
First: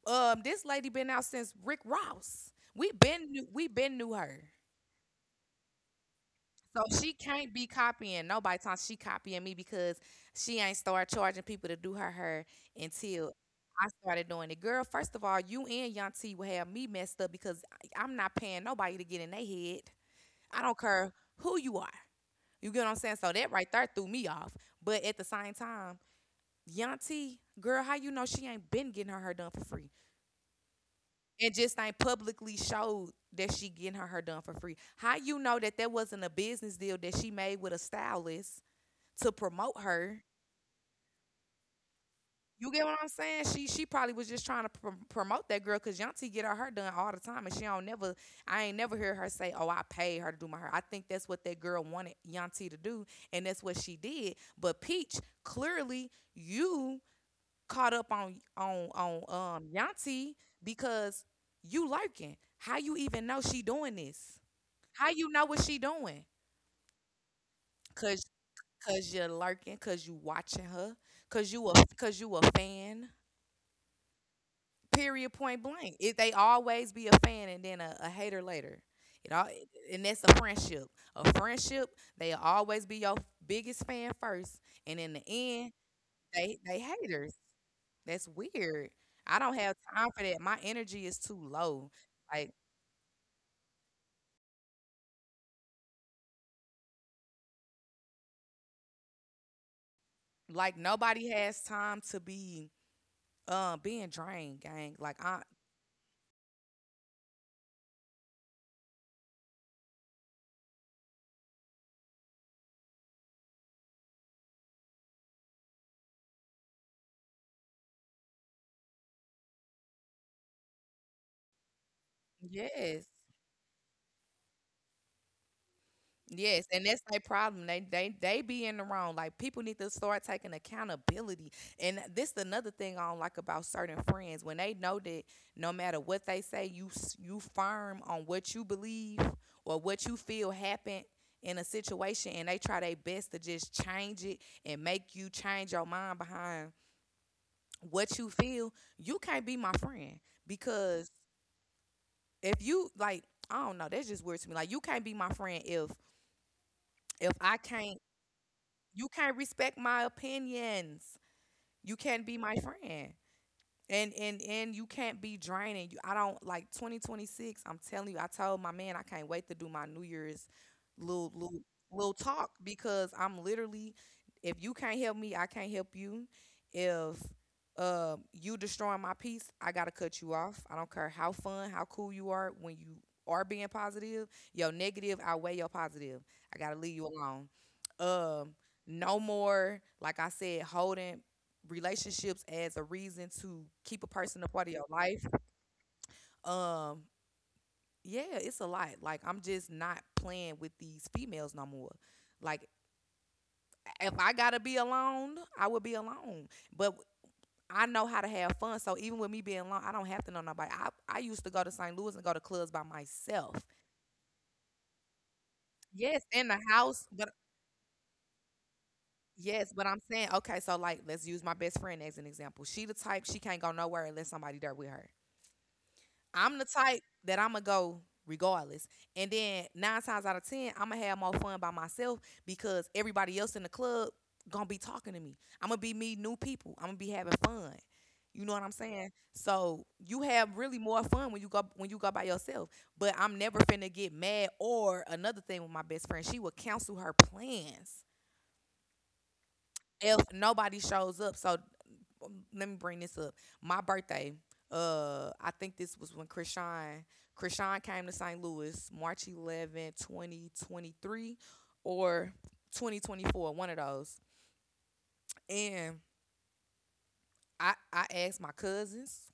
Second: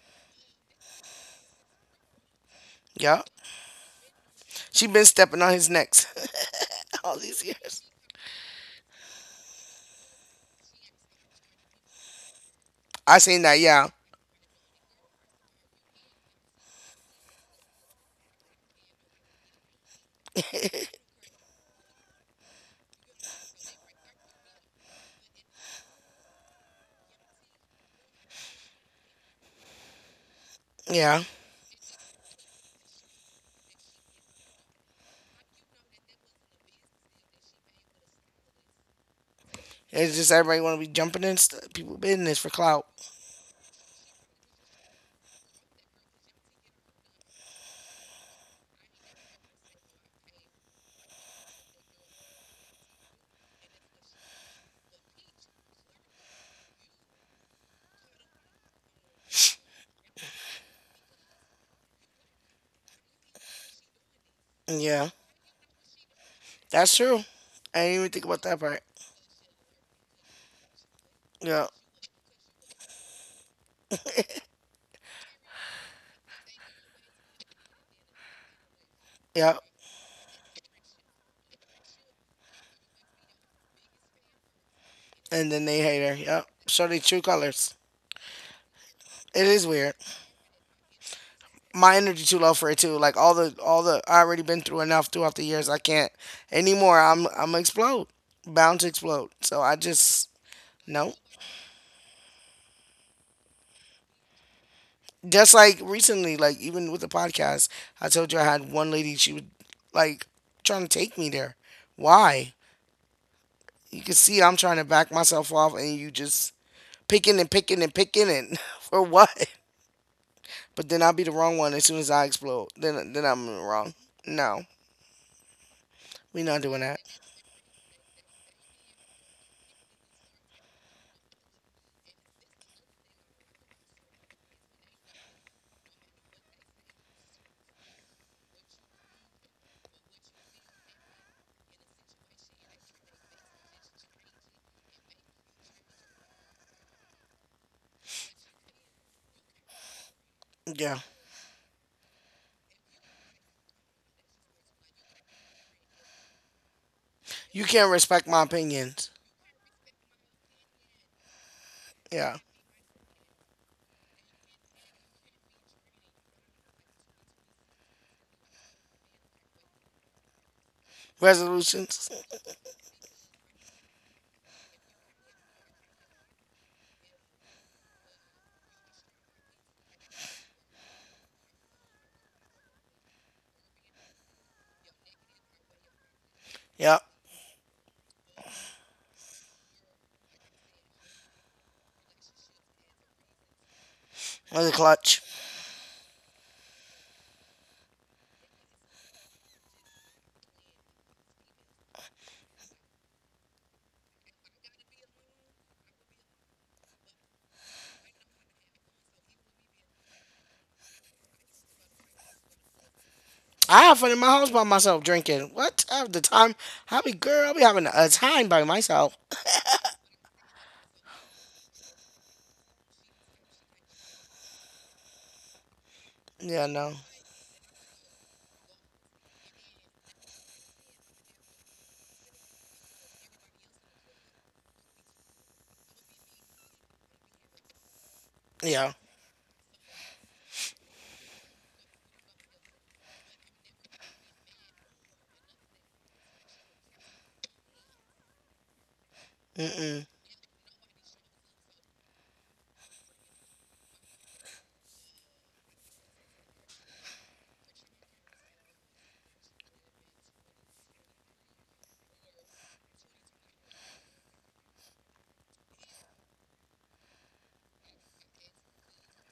S1: Um, this lady been out since Rick Ross. We
S2: Yep.
S1: been knew, we been knew her.
S2: She been stepping on his necks
S1: So
S2: (laughs)
S1: she
S2: all these
S1: can't be
S2: years.
S1: copying nobody, time she copying me, because she ain't start charging people to do her hair
S2: I
S1: until
S2: seen that, yeah.
S1: I started doing it. Girl, first of all, you and Young T will have me messed up, because I- I'm not paying nobody to get in their head. I don't care who you are. You get what I'm saying? So that right there threw me off. But at the same time, Young T, girl, how you know she ain't been getting her hair done for free?
S2: Yeah.
S1: And just ain't publicly showed that she getting her hair done for free. How you know that that wasn't a business deal that she made with a stylist to promote
S2: It's
S1: her.
S2: just everybody want to be jumping in st- people business for
S1: You
S2: clout.
S1: get what I'm saying? She she probably was just trying to pr- promote that girl, because Yanti get her hair done all the time, and she don't never. I ain't never hear her say, "Oh, I paid her to do my hair." I think that's what that girl wanted Yanti to do, and that's what she did. But Peach, clearly, you caught up on on on um Yanti, because you lurking. How you even know she doing this?
S2: Yeah.
S1: How you know what she doing?
S2: That's true. I didn't even think
S1: Cause
S2: about that part.
S1: cause you're lurking, cause you watching her, cause
S2: Yeah.
S1: you a cause you a fan. Period. Point blank. It, they always be a fan and then a, a hater later. It all
S2: Yeah.
S1: And that's a friendship. A friendship, they always be your biggest fan first, and in the
S2: And then
S1: end,
S2: they hate her. Yeah,
S1: they they
S2: show their true
S1: haters.
S2: colors.
S1: That's weird. I
S2: It
S1: don't
S2: is
S1: have
S2: weird.
S1: time for that. My energy is too low.
S2: My energy too
S1: Like
S2: low for it too. Like all the all the I already been through enough throughout the years. I can't anymore. I'm I'm explode. Bound to explode. So I just
S1: like
S2: no.
S1: nobody has time to be um being drained, gang. Like I
S2: Just like recently, like even with the podcast, I told you I had one lady. She would like trying to take me there. Why? You can see I'm trying to back myself off, and you just picking and picking and picking and (laughs) for what? But then I'll be the wrong one as soon as I explode.
S1: yes,
S2: Then then I'm wrong. No, we not
S1: Yes,
S2: doing
S1: and that's
S2: that.
S1: their problem. They they they be in the wrong. Like people need to start taking accountability. And this another thing I don't like about certain friends, when they know that no matter what they say, you s- you firm on what you believe or what you feel happened in a situation, and they try their best to just change it and make you change your mind behind what you feel. You can't be my friend
S2: Yeah,
S1: because if you like, I don't know. That's just weird to me. Like you can't be my friend if if I
S2: you can't
S1: can't
S2: respect my
S1: you
S2: opinions.
S1: can't respect my opinions. You can't
S2: Yeah,
S1: be my friend. And and and you can't be draining. You, I don't like twenty twenty-six. I'm telling you, I told my man I can't wait to do my New Year's little little
S2: resolutions.
S1: little talk, because I'm literally, if you can't help me, I can't help you. If uh, you destroying my peace, I gotta cut you off. I don't care how fun, how cool you are when you are being positive. Your negative outweigh your positive. I gotta leave
S2: Yeah,
S1: you alone, um no more, like I said, holding relationships as a reason to keep a person a
S2: was
S1: part
S2: a
S1: of your
S2: clutch.
S1: life. Um, yeah, it's a lot. Like I'm just not playing with these females no more. Like if I gotta be alone, I will be alone. But I know how to have fun. So even with me being alone, I don't have to know nobody. I, I used to go to Saint Louis and go to clubs by myself.
S2: I have fun in my house by myself drinking. What? I have the
S1: Yes, in
S2: time.
S1: the
S2: I
S1: house,
S2: be
S1: but
S2: girl. I be having a time by myself.
S1: yes, but I'm saying, okay, so like let's use my best friend as an example. She the type, she can't go nowhere unless somebody there with her. I'm the
S2: Yeah, no.
S1: type that I'm gonna go regardless. And then nine times out of ten, I'm gonna have more fun by myself, because everybody else in the club gonna be talking to me. I'm gonna be meeting new people. I'm gonna be having fun. You know what I'm
S2: Yeah.
S1: saying? So you have really more fun when you go when you go by yourself. But I'm never finna get mad. Or another thing with my best friend, she will cancel her plans
S2: Mm-mm.
S1: if nobody shows up. So um, let me bring this up. My birthday. Uh, I think this was when Krishan Krishan came to Saint Louis, March eleventh twenty twenty-three, or twenty twenty-four, one of those. And I I asked my cousins.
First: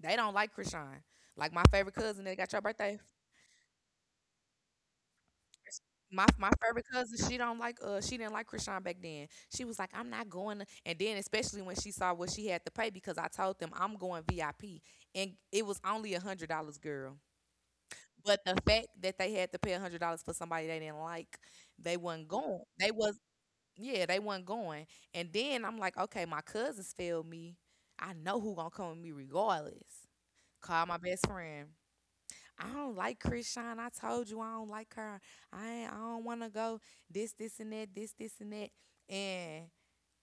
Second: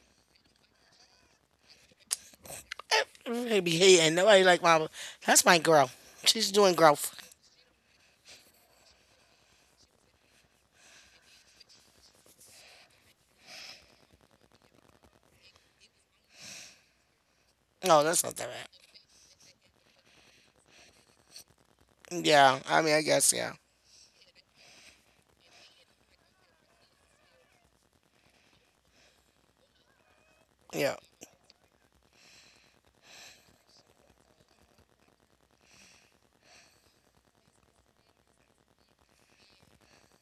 S1: They don't like Krishan. Like my favorite cousin that got your birthday.
S2: They be hating. Nobody like my. That's my girl.
S1: My my
S2: She's doing
S1: favorite
S2: growth.
S1: cousin, she don't like uh she didn't like Krishan back then. She was like, "I'm not going to," and then especially when she saw what she had to pay, because I told them I'm going V I P, and it was only a hundred dollars, girl.
S2: No, that's not
S1: But
S2: that
S1: the
S2: bad.
S1: fact that they had to pay a hundred dollars for somebody they didn't like, they wasn't
S2: Yeah.
S1: going.
S2: I
S1: They
S2: mean, I
S1: was
S2: guess, yeah.
S1: yeah, they wasn't going. And then I'm like, okay, my cousins failed me. I know who gonna come with me regardless. Call
S2: Yeah.
S1: my best friend. I don't like Chris I told you I don't like her. I ain't, I don't want to go, this, this, and that, this, this, and that. And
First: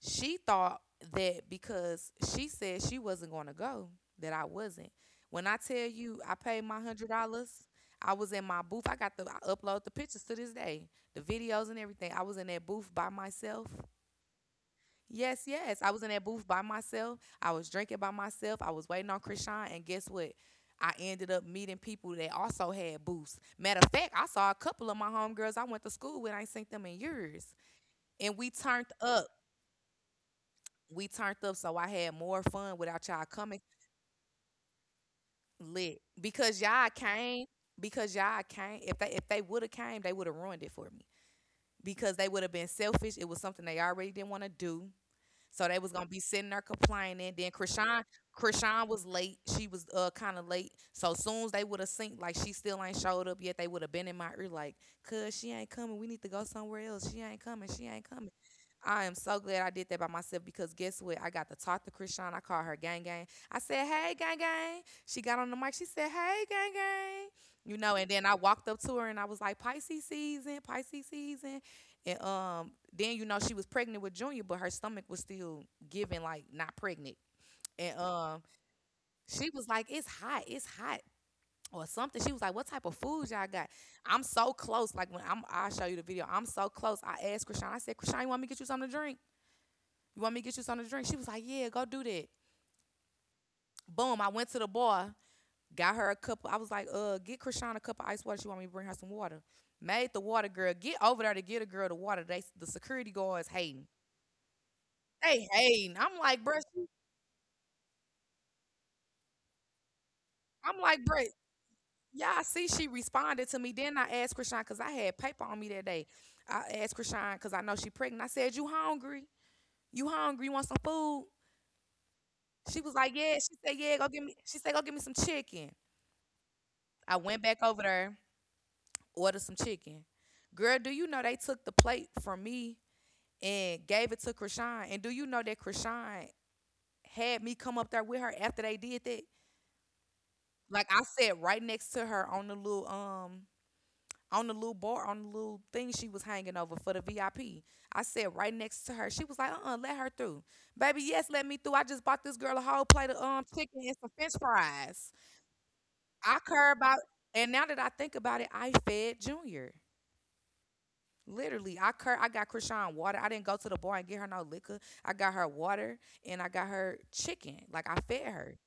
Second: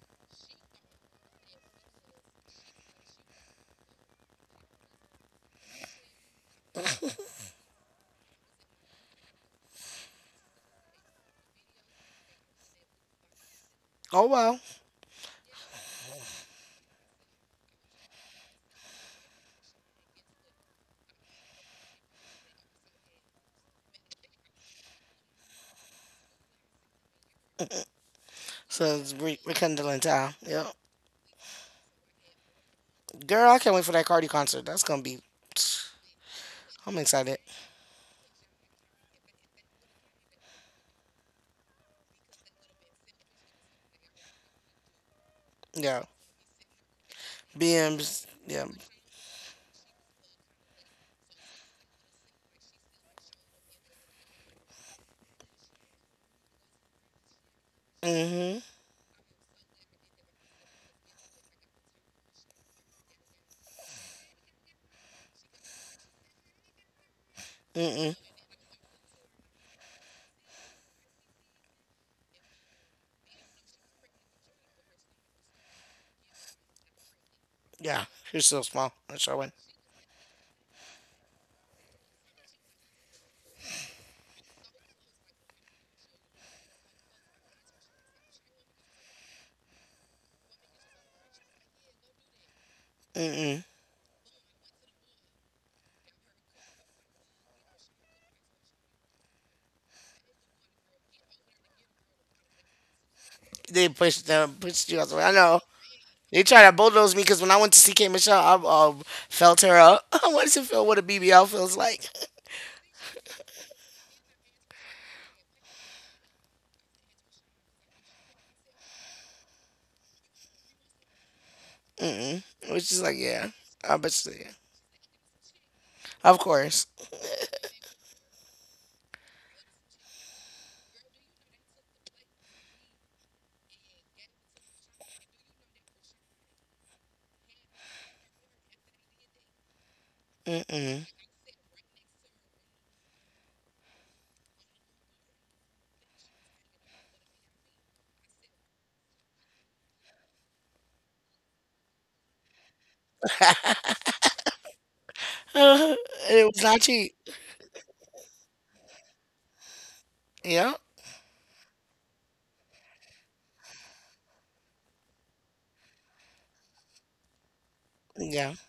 S1: she thought that because she said she wasn't going to go, that I wasn't. When I tell you, I paid my one hundred dollars, I was in my booth. I got the I upload the pictures to this day, the videos and everything. I was in that booth by myself.
S2: Oh, well.
S1: Yes, yes. I was in that booth by myself. I was drinking by myself. I was waiting on Krishan, and guess what? I ended up meeting people that also had booths. Matter of fact, I saw a couple of my homegirls I went to school with. I ain't seen them in years, and we turned
S2: So it's
S1: up.
S2: re- rekindling time. Yeah.
S1: We turned up, so I had more fun without y'all
S2: Girl, I
S1: coming,
S2: can't wait for that Cardi concert. That's going to be.
S1: lit, because y'all
S2: I'm excited.
S1: came. Because y'all came. If they if they would have came, they would have ruined it for me, because they would have been selfish. It was something they already didn't want to do. So they was
S2: Yeah.
S1: gonna be sitting there complaining. Then Krishan,
S2: B Ms. Yeah.
S1: Krishan was late. She was uh kind of late. So soon as they would have synced, like she still ain't showed up yet, they would have been in my ear like, "Cause she ain't coming. We need to go somewhere else. She ain't coming. She ain't coming."
S2: Mm-hmm.
S1: I am so glad I did that by myself, because guess what? I got to talk to Krishan. I called her Gang Gang. I said, "Hey, Gang Gang." She got on the mic. She said, "Hey, Gang Gang." You know, and
S2: Mm-mm.
S1: then I walked up to her and I was like, "Pisces season, Pisces season." And um, then, you know, she was pregnant with Junior, but her stomach was still giving, like, not pregnant. And
S2: Yeah.
S1: um,
S2: She's so small. That's
S1: She
S2: showing.
S1: was like, it's hot. It's hot. Or something. She was like, "What type of food y'all got?" I'm so close. Like when I'm, I'll show you the video. I'm so close. I asked Krishan. I said, "Krishan, you want me to get you something to drink? You want me to get you something to drink?" She was like, yeah, go do that.
S2: Mm-mm.
S1: Boom, I went to the bar, got her a cup. I was like, uh, get Krishan a cup of ice water. She want me to bring her some water. Made the water girl get over there to get a girl the water. They the security guards
S2: They
S1: hating.
S2: pushed them, pushed you out the way. I
S1: They
S2: know.
S1: hating. I'm
S2: They
S1: like, bruh,
S2: tried to
S1: she-
S2: bulldoze me because when I went to C K Michelle, I um, felt her up. (laughs) What does it
S1: I'm
S2: feel? What a
S1: like, bruh,
S2: B B L feels like?
S1: y'all see she responded to me. Then I asked Krishan because I had paper on me that day. I asked Krishan because I know she pregnant. I said, you hungry? You hungry? You want some food?
S2: (laughs) Mm-mm. It
S1: She
S2: was
S1: was
S2: just
S1: like,
S2: like,
S1: yeah.
S2: yeah,
S1: She said,
S2: I
S1: yeah, go
S2: bet
S1: get
S2: you,
S1: me.
S2: yeah.
S1: She said, go get me some chicken.
S2: Of course.
S1: I went back over there, order some chicken. Girl, do you know they took the plate from me and gave it to Krishan? And do you know that Krishan had me come up there with her after they did that? Like I
S2: Mm-mm.
S1: sat right next to her on the little um on the little bar, on the little thing she was hanging over for the V I P. I P. I sat right next to her. She was like, uh uh let her through. Baby, yes, let me through. I just bought this girl a whole plate of um chicken and some french fries.
S2: (laughs) And
S1: I
S2: it was
S1: care
S2: not
S1: about
S2: cheap.
S1: and now that I think about it, I fed Junior.
S2: Yeah,
S1: Literally, I cur- I got Krishan water. I didn't go to the bar and get her no liquor. I got her water and I got her chicken. Like I fed
S2: yeah.
S1: her.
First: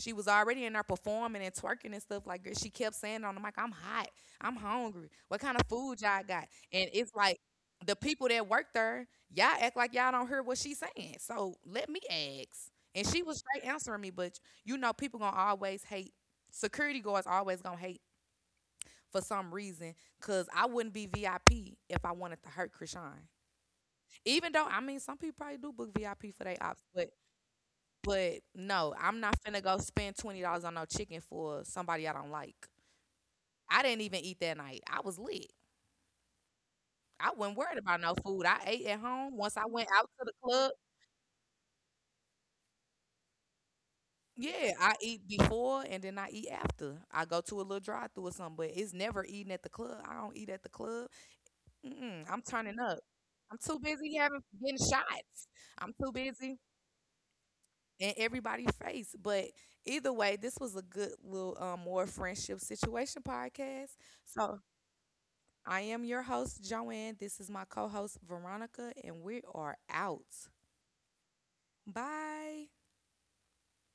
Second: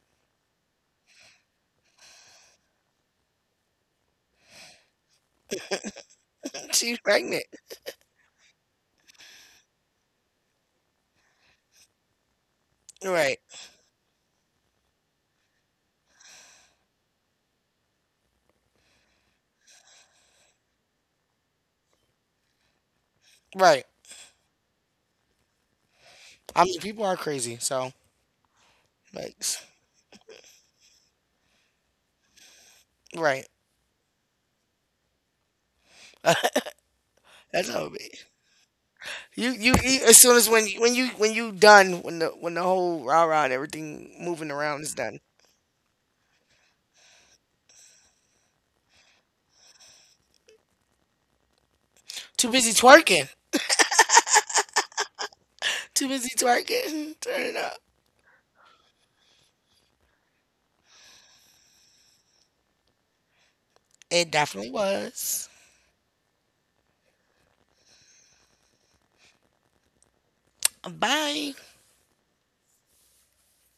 S1: She was already in there performing and twerking and stuff like that. She kept saying on the mic, "I'm hot. I'm hungry. What kind of food y'all got?"
S2: (laughs)
S1: And
S2: She's
S1: it's like
S2: pregnant.
S1: the people that work there, y'all act like y'all don't hear what she's saying. So let me ask. And she was
S2: Right,
S1: straight answering me, but you know, people gonna always hate. Security guards always gonna hate for some reason, because I wouldn't be V I P if I wanted to hurt Krishan.
S2: right.
S1: Even though, I mean, some people probably do book V I P for their
S2: I mean,
S1: ops,
S2: people
S1: but
S2: are crazy. So,
S1: but no, I'm not
S2: like,
S1: finna go spend twenty dollars on no chicken for somebody I don't like.
S2: right.
S1: I didn't even eat that night. I was lit. I wasn't
S2: That's
S1: worried
S2: how it
S1: about
S2: be.
S1: no food. I ate at home.
S2: You,
S1: Once I
S2: you
S1: went
S2: eat
S1: out
S2: as
S1: to the
S2: soon as when
S1: club,
S2: you, when you when you done when the when the whole rah rah and everything moving
S1: yeah,
S2: around is
S1: I
S2: done.
S1: eat before and then I eat after. I go to a little drive through or something, but it's never eating at the club. I don't eat at the club. Mm-mm, I'm
S2: Too busy
S1: turning up.
S2: twerking.
S1: I'm too busy having getting shots. I'm
S2: Too
S1: too
S2: busy
S1: busy
S2: twerking. (laughs) Turn it up.
S1: in everybody's face. But either way, this was a good little um, more friendship situation podcast.
S2: It
S1: So
S2: definitely was.
S1: I am your host Joanne. This is my co-host Veronica, and we are out.
S2: Bye.
S1: Bye.